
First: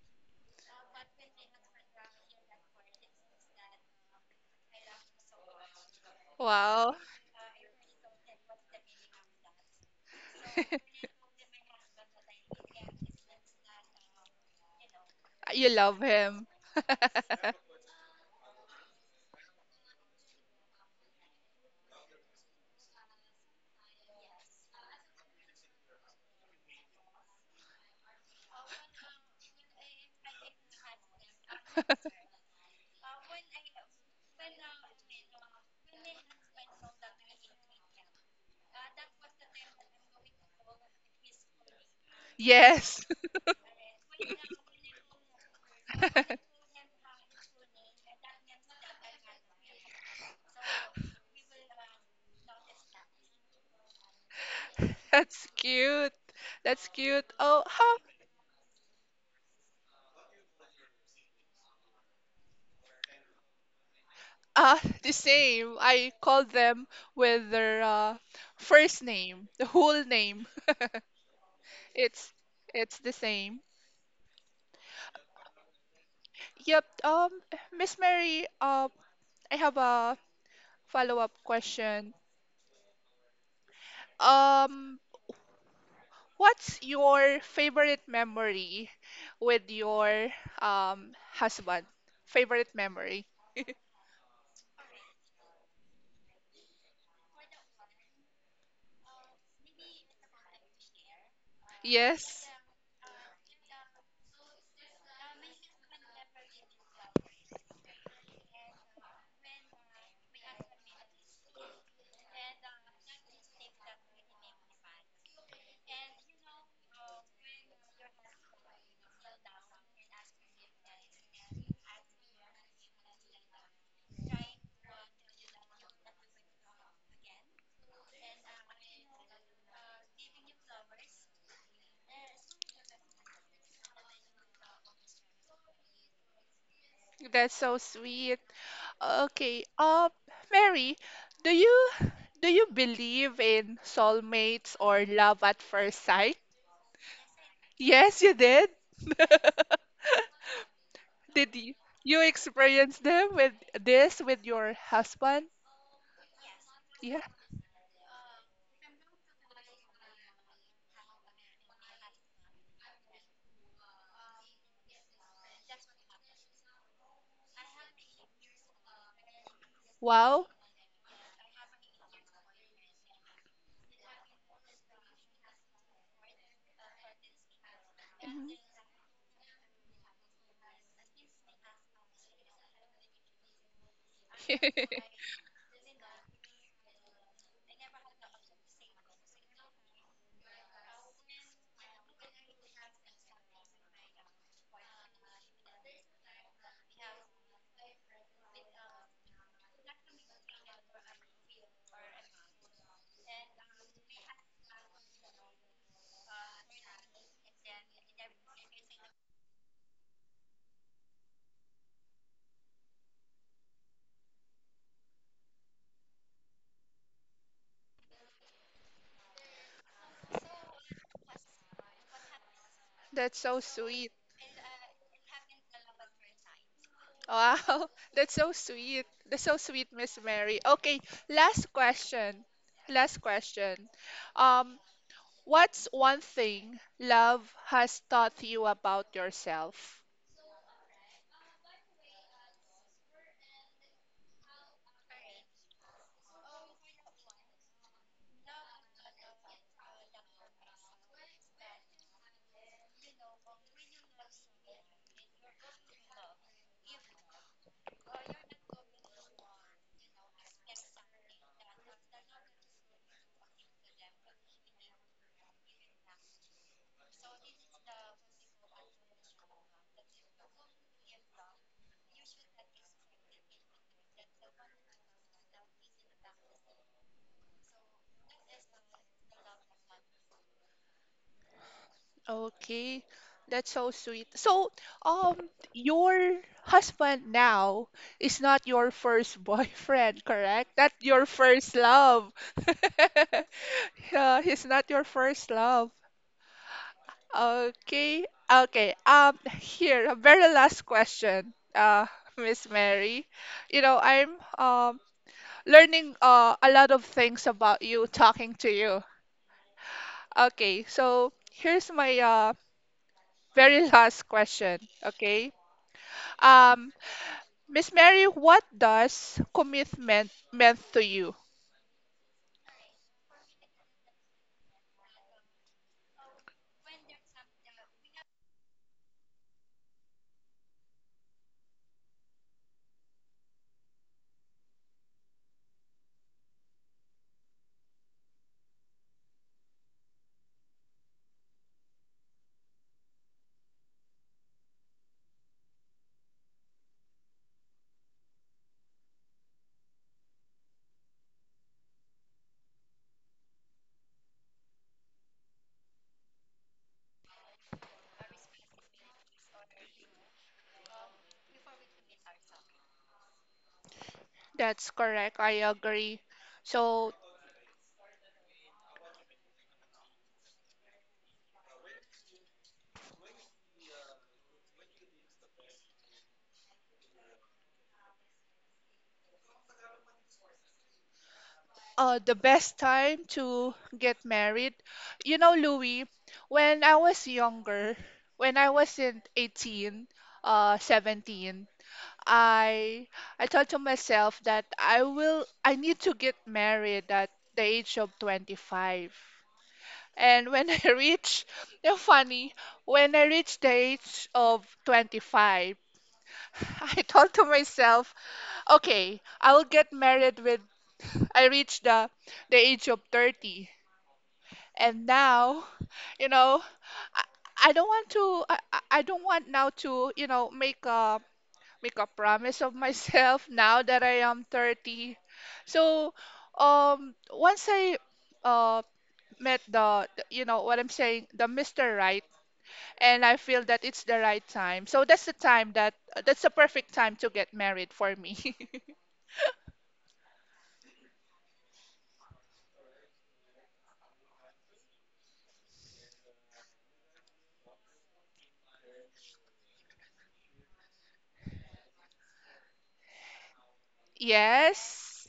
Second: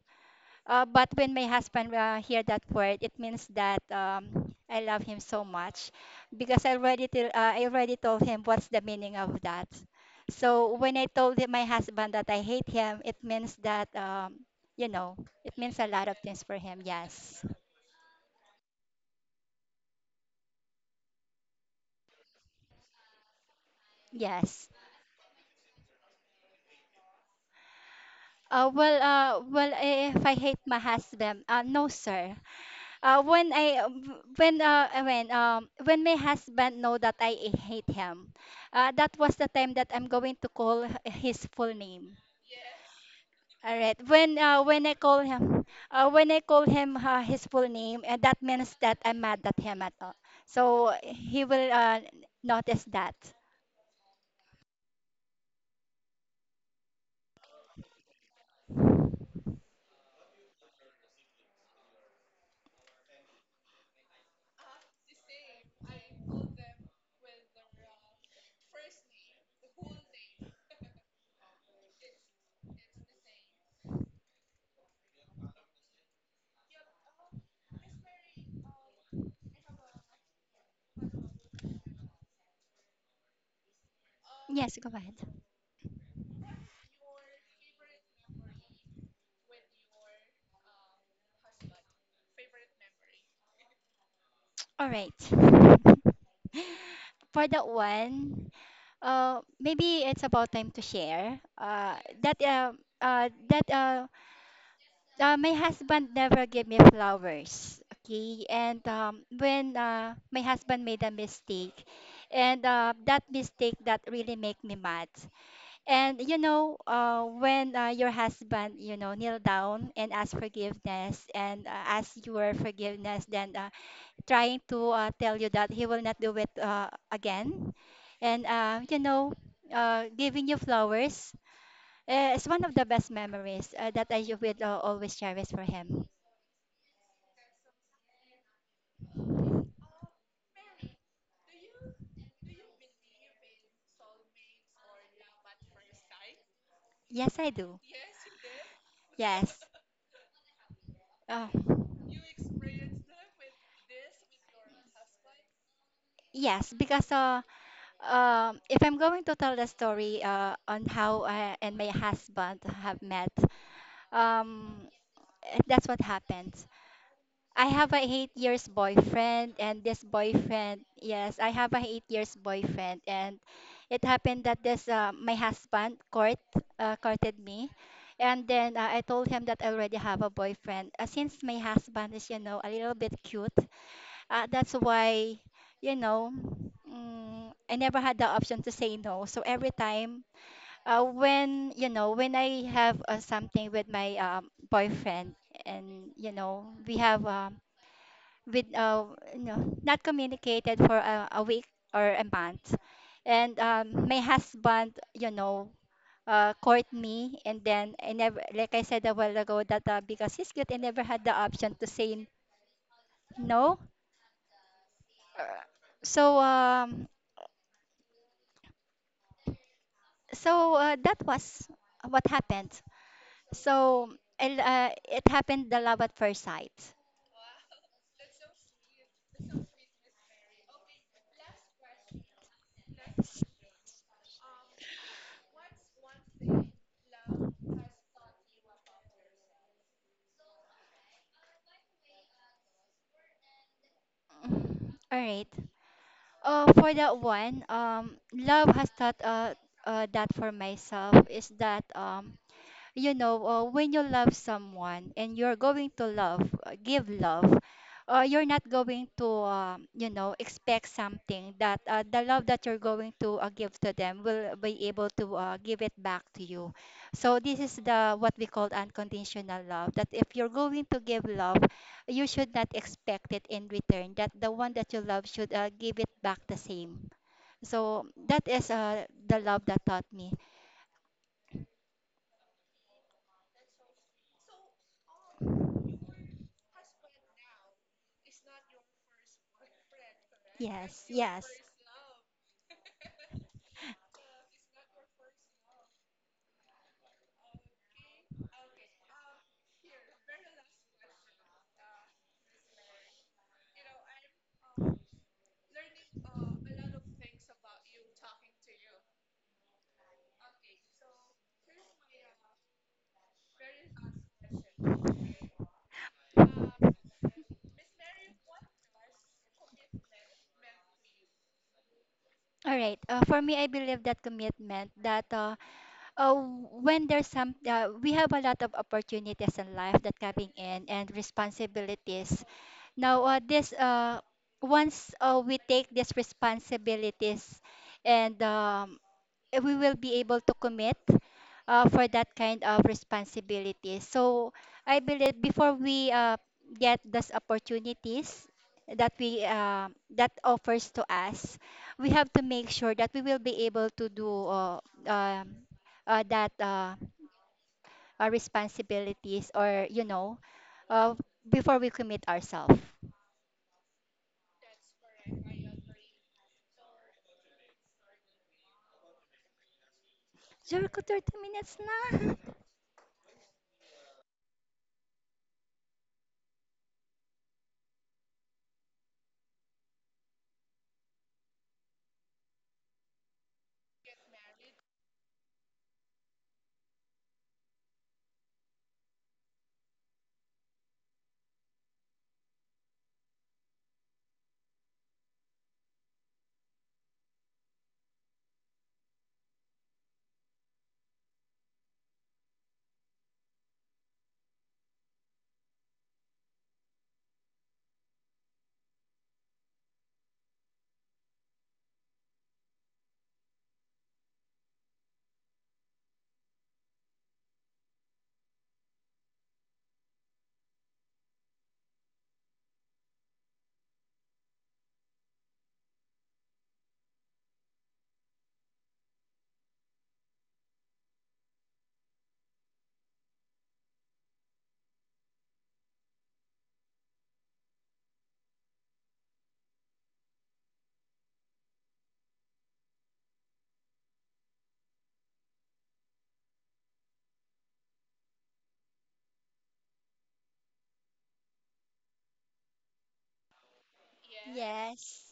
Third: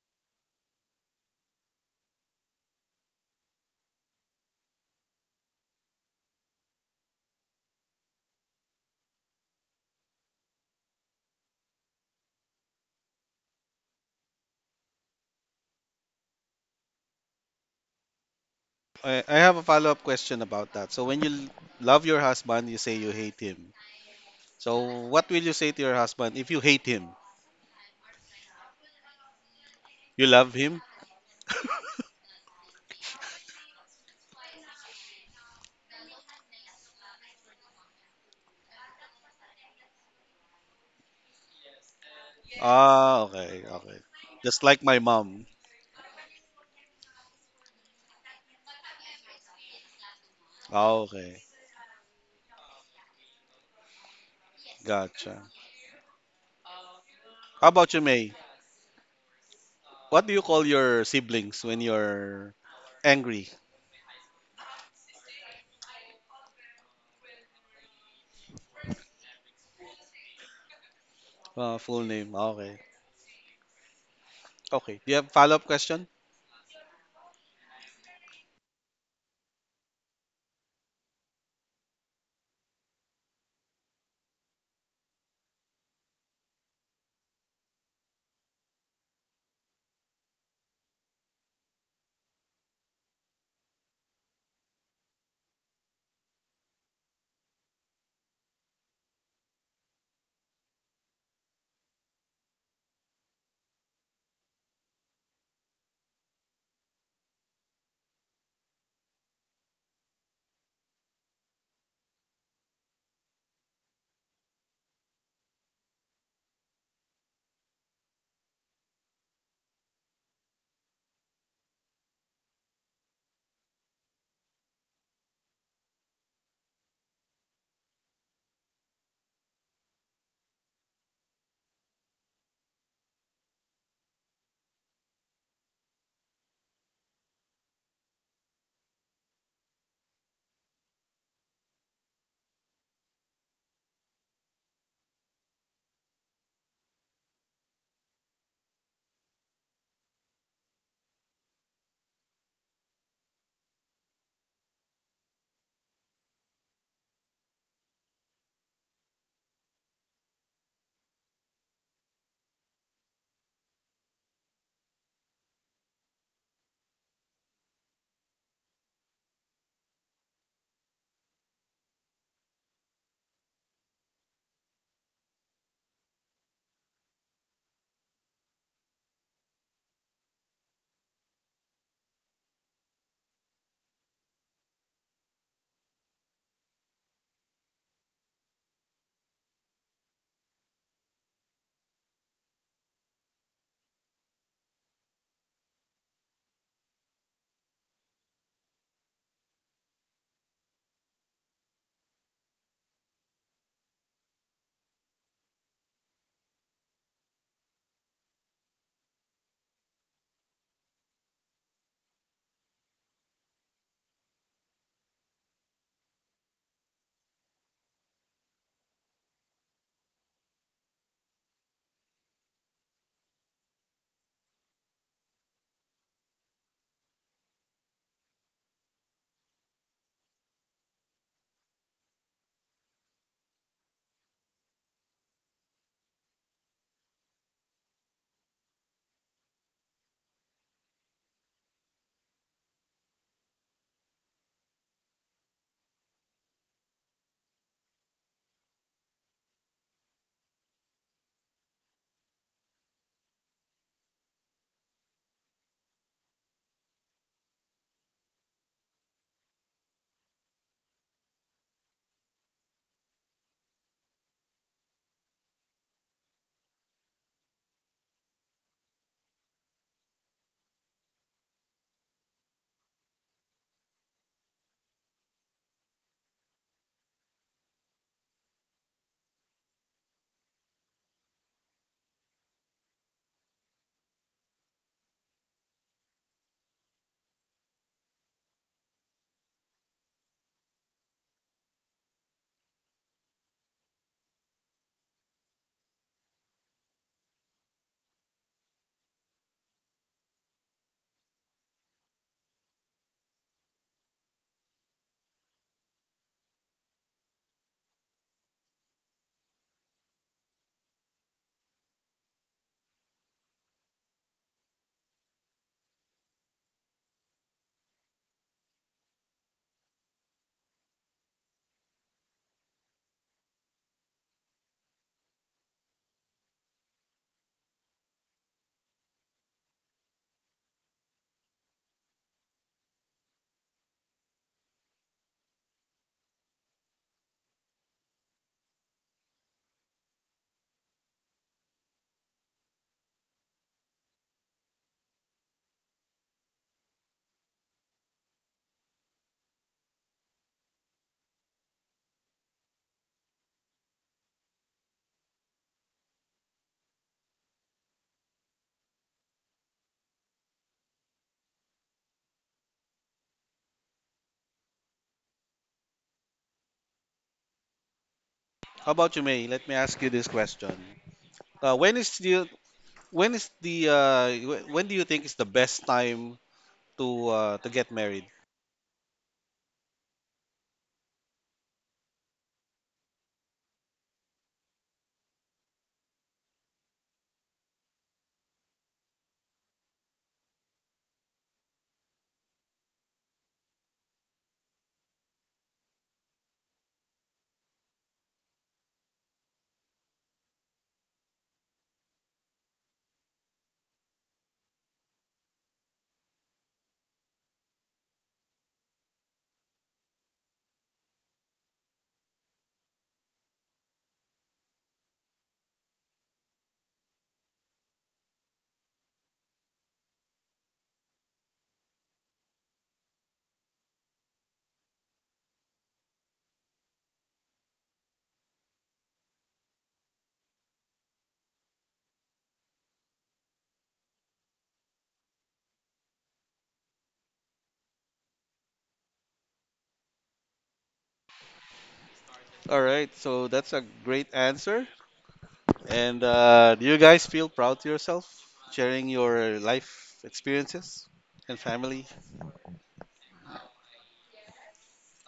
Speaker 3: but when my husband hear that word, it means that I love him so much because
Speaker 2: Wow,
Speaker 3: I already told him what's the meaning of that. So when I told him, my husband, that I hate him, it means that you know, it
Speaker 2: you
Speaker 3: means a
Speaker 2: love
Speaker 3: lot of things
Speaker 2: him.
Speaker 3: for him. Yes,
Speaker 1: I have a follow-up question about that. So when you love your husband, you say you hate him.
Speaker 3: yes.
Speaker 1: So, what will you say to your husband if you hate him?
Speaker 3: If
Speaker 1: You
Speaker 3: I
Speaker 1: love
Speaker 3: hate my
Speaker 1: him?
Speaker 3: husband, no, sir. When I when When my husband know that I hate him, that was the time that I'm going to call his full name.
Speaker 2: Yes,
Speaker 1: Ah, okay,
Speaker 3: All right.
Speaker 1: okay.
Speaker 3: When uh
Speaker 1: Just like
Speaker 3: when I
Speaker 1: my
Speaker 3: call
Speaker 1: mom.
Speaker 3: him, his full name, that means that I'm mad at him at all. So
Speaker 1: Ah, okay.
Speaker 3: he will notice that.
Speaker 1: Gotcha.
Speaker 2: that's cute. That's cute. Oh,
Speaker 1: How about
Speaker 2: how?
Speaker 1: you, May? What do you call your siblings when you're angry?
Speaker 2: Ah, the same. I call them with their first name, the whole name.
Speaker 1: Full name.
Speaker 2: It's
Speaker 1: Ah, okay.
Speaker 2: it's the same.
Speaker 1: Okay. Do you have follow-up question?
Speaker 2: Yep. Miss Mary, I have a follow-up question.
Speaker 3: Yes, go
Speaker 2: Um,
Speaker 3: ahead.
Speaker 2: what's your favorite memory with your husband? Favorite memory?
Speaker 3: All right. For that one, maybe it's about time to share. That
Speaker 2: Yes,
Speaker 3: that My husband never gave me flowers. Okay, and when my husband made a mistake, and that mistake that really make me mad. And you know, when your husband, you know, kneel down and ask forgiveness and ask your forgiveness, then trying to tell you that he will not do it again, and you know, giving you flowers. It's one of the best memories that I will always cherish for him.
Speaker 2: that's so sweet. Okay. Mary, do you do you believe in soulmates or love at first sight?
Speaker 3: Yes, I do.
Speaker 2: Yes, you did.
Speaker 3: Yes. Uh,
Speaker 2: Did you experience them with your husband?
Speaker 3: yes, because
Speaker 2: Yeah.
Speaker 3: if I'm going to tell the story on how I and my husband have met, um, that's what happened. I have a 8 years boyfriend, and this
Speaker 2: Wow.
Speaker 3: boyfriend, yes, I have a 8 years boyfriend, and it happened that this my husband courted me, and
Speaker 2: Mhm.
Speaker 3: then I told him that I already have a boyfriend. Since my husband is, you know, a little bit cute. That's why, you know, I never had the option to say no. So every time, when you know, when I have something with my boyfriend, and you know, we have with you know, not communicated for a week or a month, and my husband, you know. Court me and then I never, like I said a while ago, that because he's cute, I never had the option to say no, so that was what happened.
Speaker 2: That's so
Speaker 3: So
Speaker 2: sweet.
Speaker 3: and, it happened the love at first sight.
Speaker 2: Wow. That's so sweet. That's so sweet, Miss Mary. Okay, last question. Last question. Um, what's one thing love has taught you about yourself?
Speaker 3: Mm, all right. For that one, love has taught that for myself is that you know, when you love someone and you're going to love, give love, you're not going to, you know, expect something that the love that you're going to give to them will be able to give it back to you. So this is the what we call unconditional love. That if you're going to give love, you should not expect it in return. That the one that you love should give it back the same. So that is the love that taught me.
Speaker 2: Okay, that's so sweet. So, um, your husband now is not your first boyfriend, correct? Not
Speaker 3: Yes,
Speaker 2: your
Speaker 3: yes.
Speaker 2: first love. Yeah, he's not your first love. Okay, okay. Here, a very last question, Miss Mary. You know, I'm learning a lot of things about you talking to you. Okay, so here's my very last question. Okay. Um, Miss Mary, what does commitment meant to you?
Speaker 3: All right. For me, I believe that commitment that uh, when there's some, we have a lot of opportunities in life that coming in and responsibilities. Now, this once we take these responsibilities and we will be able to commit for that kind of responsibility. So I believe before we get those opportunities that we that offers to us, we have to make sure that we will be able to do um that responsibilities or you know uh, before we commit ourselves.
Speaker 2: That's correct. I agree. So,
Speaker 1: How about you, May? Let me ask you this question.
Speaker 3: Jericho, 30 minutes
Speaker 1: Uh, when is
Speaker 3: na.
Speaker 1: the when do you think is the best time to to get married?
Speaker 2: the best time to get married, you know, Louis, when I was younger, when I wasn't 18, 17, I I thought to myself that I need to get married at the age of 25. And when I reach, you funny, when I reached the age of 25, I thought to myself, okay, I will get married with, I reached the age of 30. And now, you know, I, I don't want to, I don't want now to, make a promise of myself now that I am 30. So, once I, uh, met you know, what I'm saying, the Mr. Right, and I feel that it's the right time. So that's the time that's the perfect time to get married for me.
Speaker 1: All right. So that's a great answer. And do you guys feel proud to yourself sharing your life experiences and family?
Speaker 3: Yes.
Speaker 2: Yes.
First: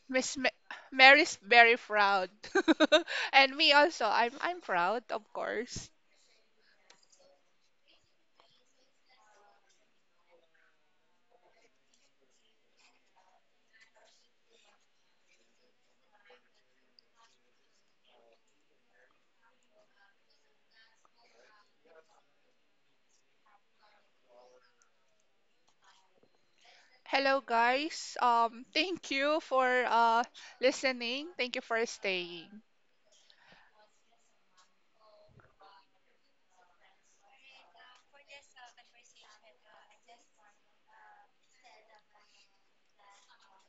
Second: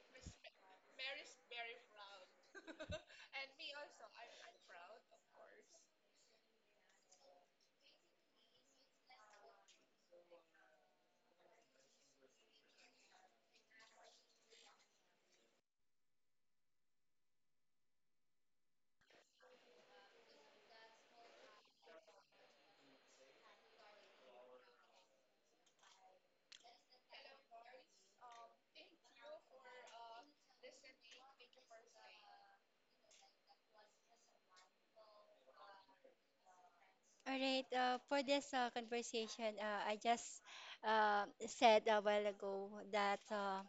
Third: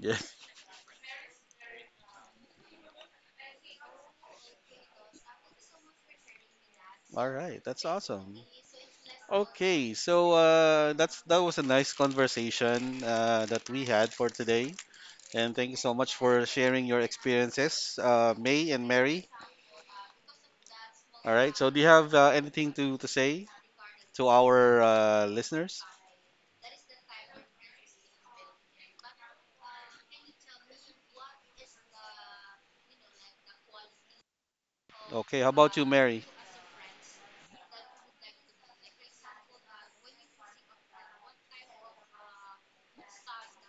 Speaker 1: Yes.
Speaker 2: Miss Mary's very proud. And me also. I'm proud, of course.
Speaker 1: All right, that's awesome. Okay, so that was a nice conversation that we had for today, and thank you so much for sharing your experiences, May and Mary. All right, so do you have anything to say to our listeners?
Speaker 2: Hello guys. Thank you for listening. Thank you for staying.
Speaker 1: Okay, how about you, Mary?
Speaker 3: All right, for this conversation, I just said a while ago that uh,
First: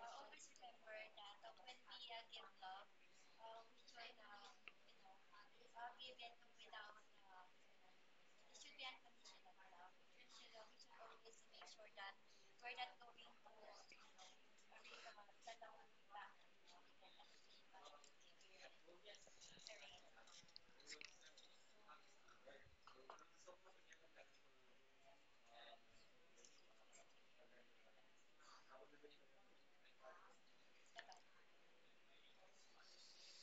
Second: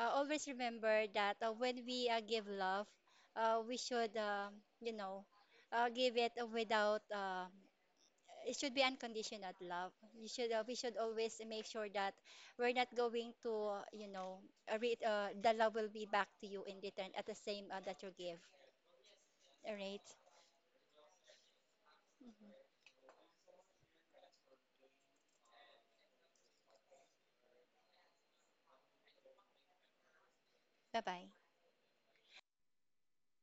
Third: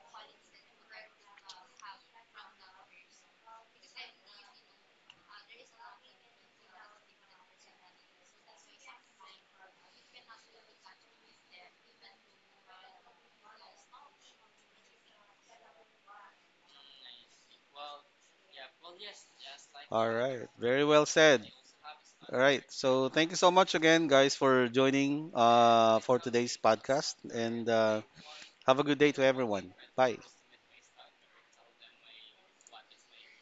Speaker 3: uh, always remember that when we give love, we should, give it without, it should be unconditional love. You should, we should always make sure that we're not going to, you know, the love will be back to you in return at the same that you give. All right,
Speaker 1: All right, very well said. All right. So thank you so much again, guys, for joining for today's podcast, and have a good day to everyone. Bye.
Speaker 3: bye bye.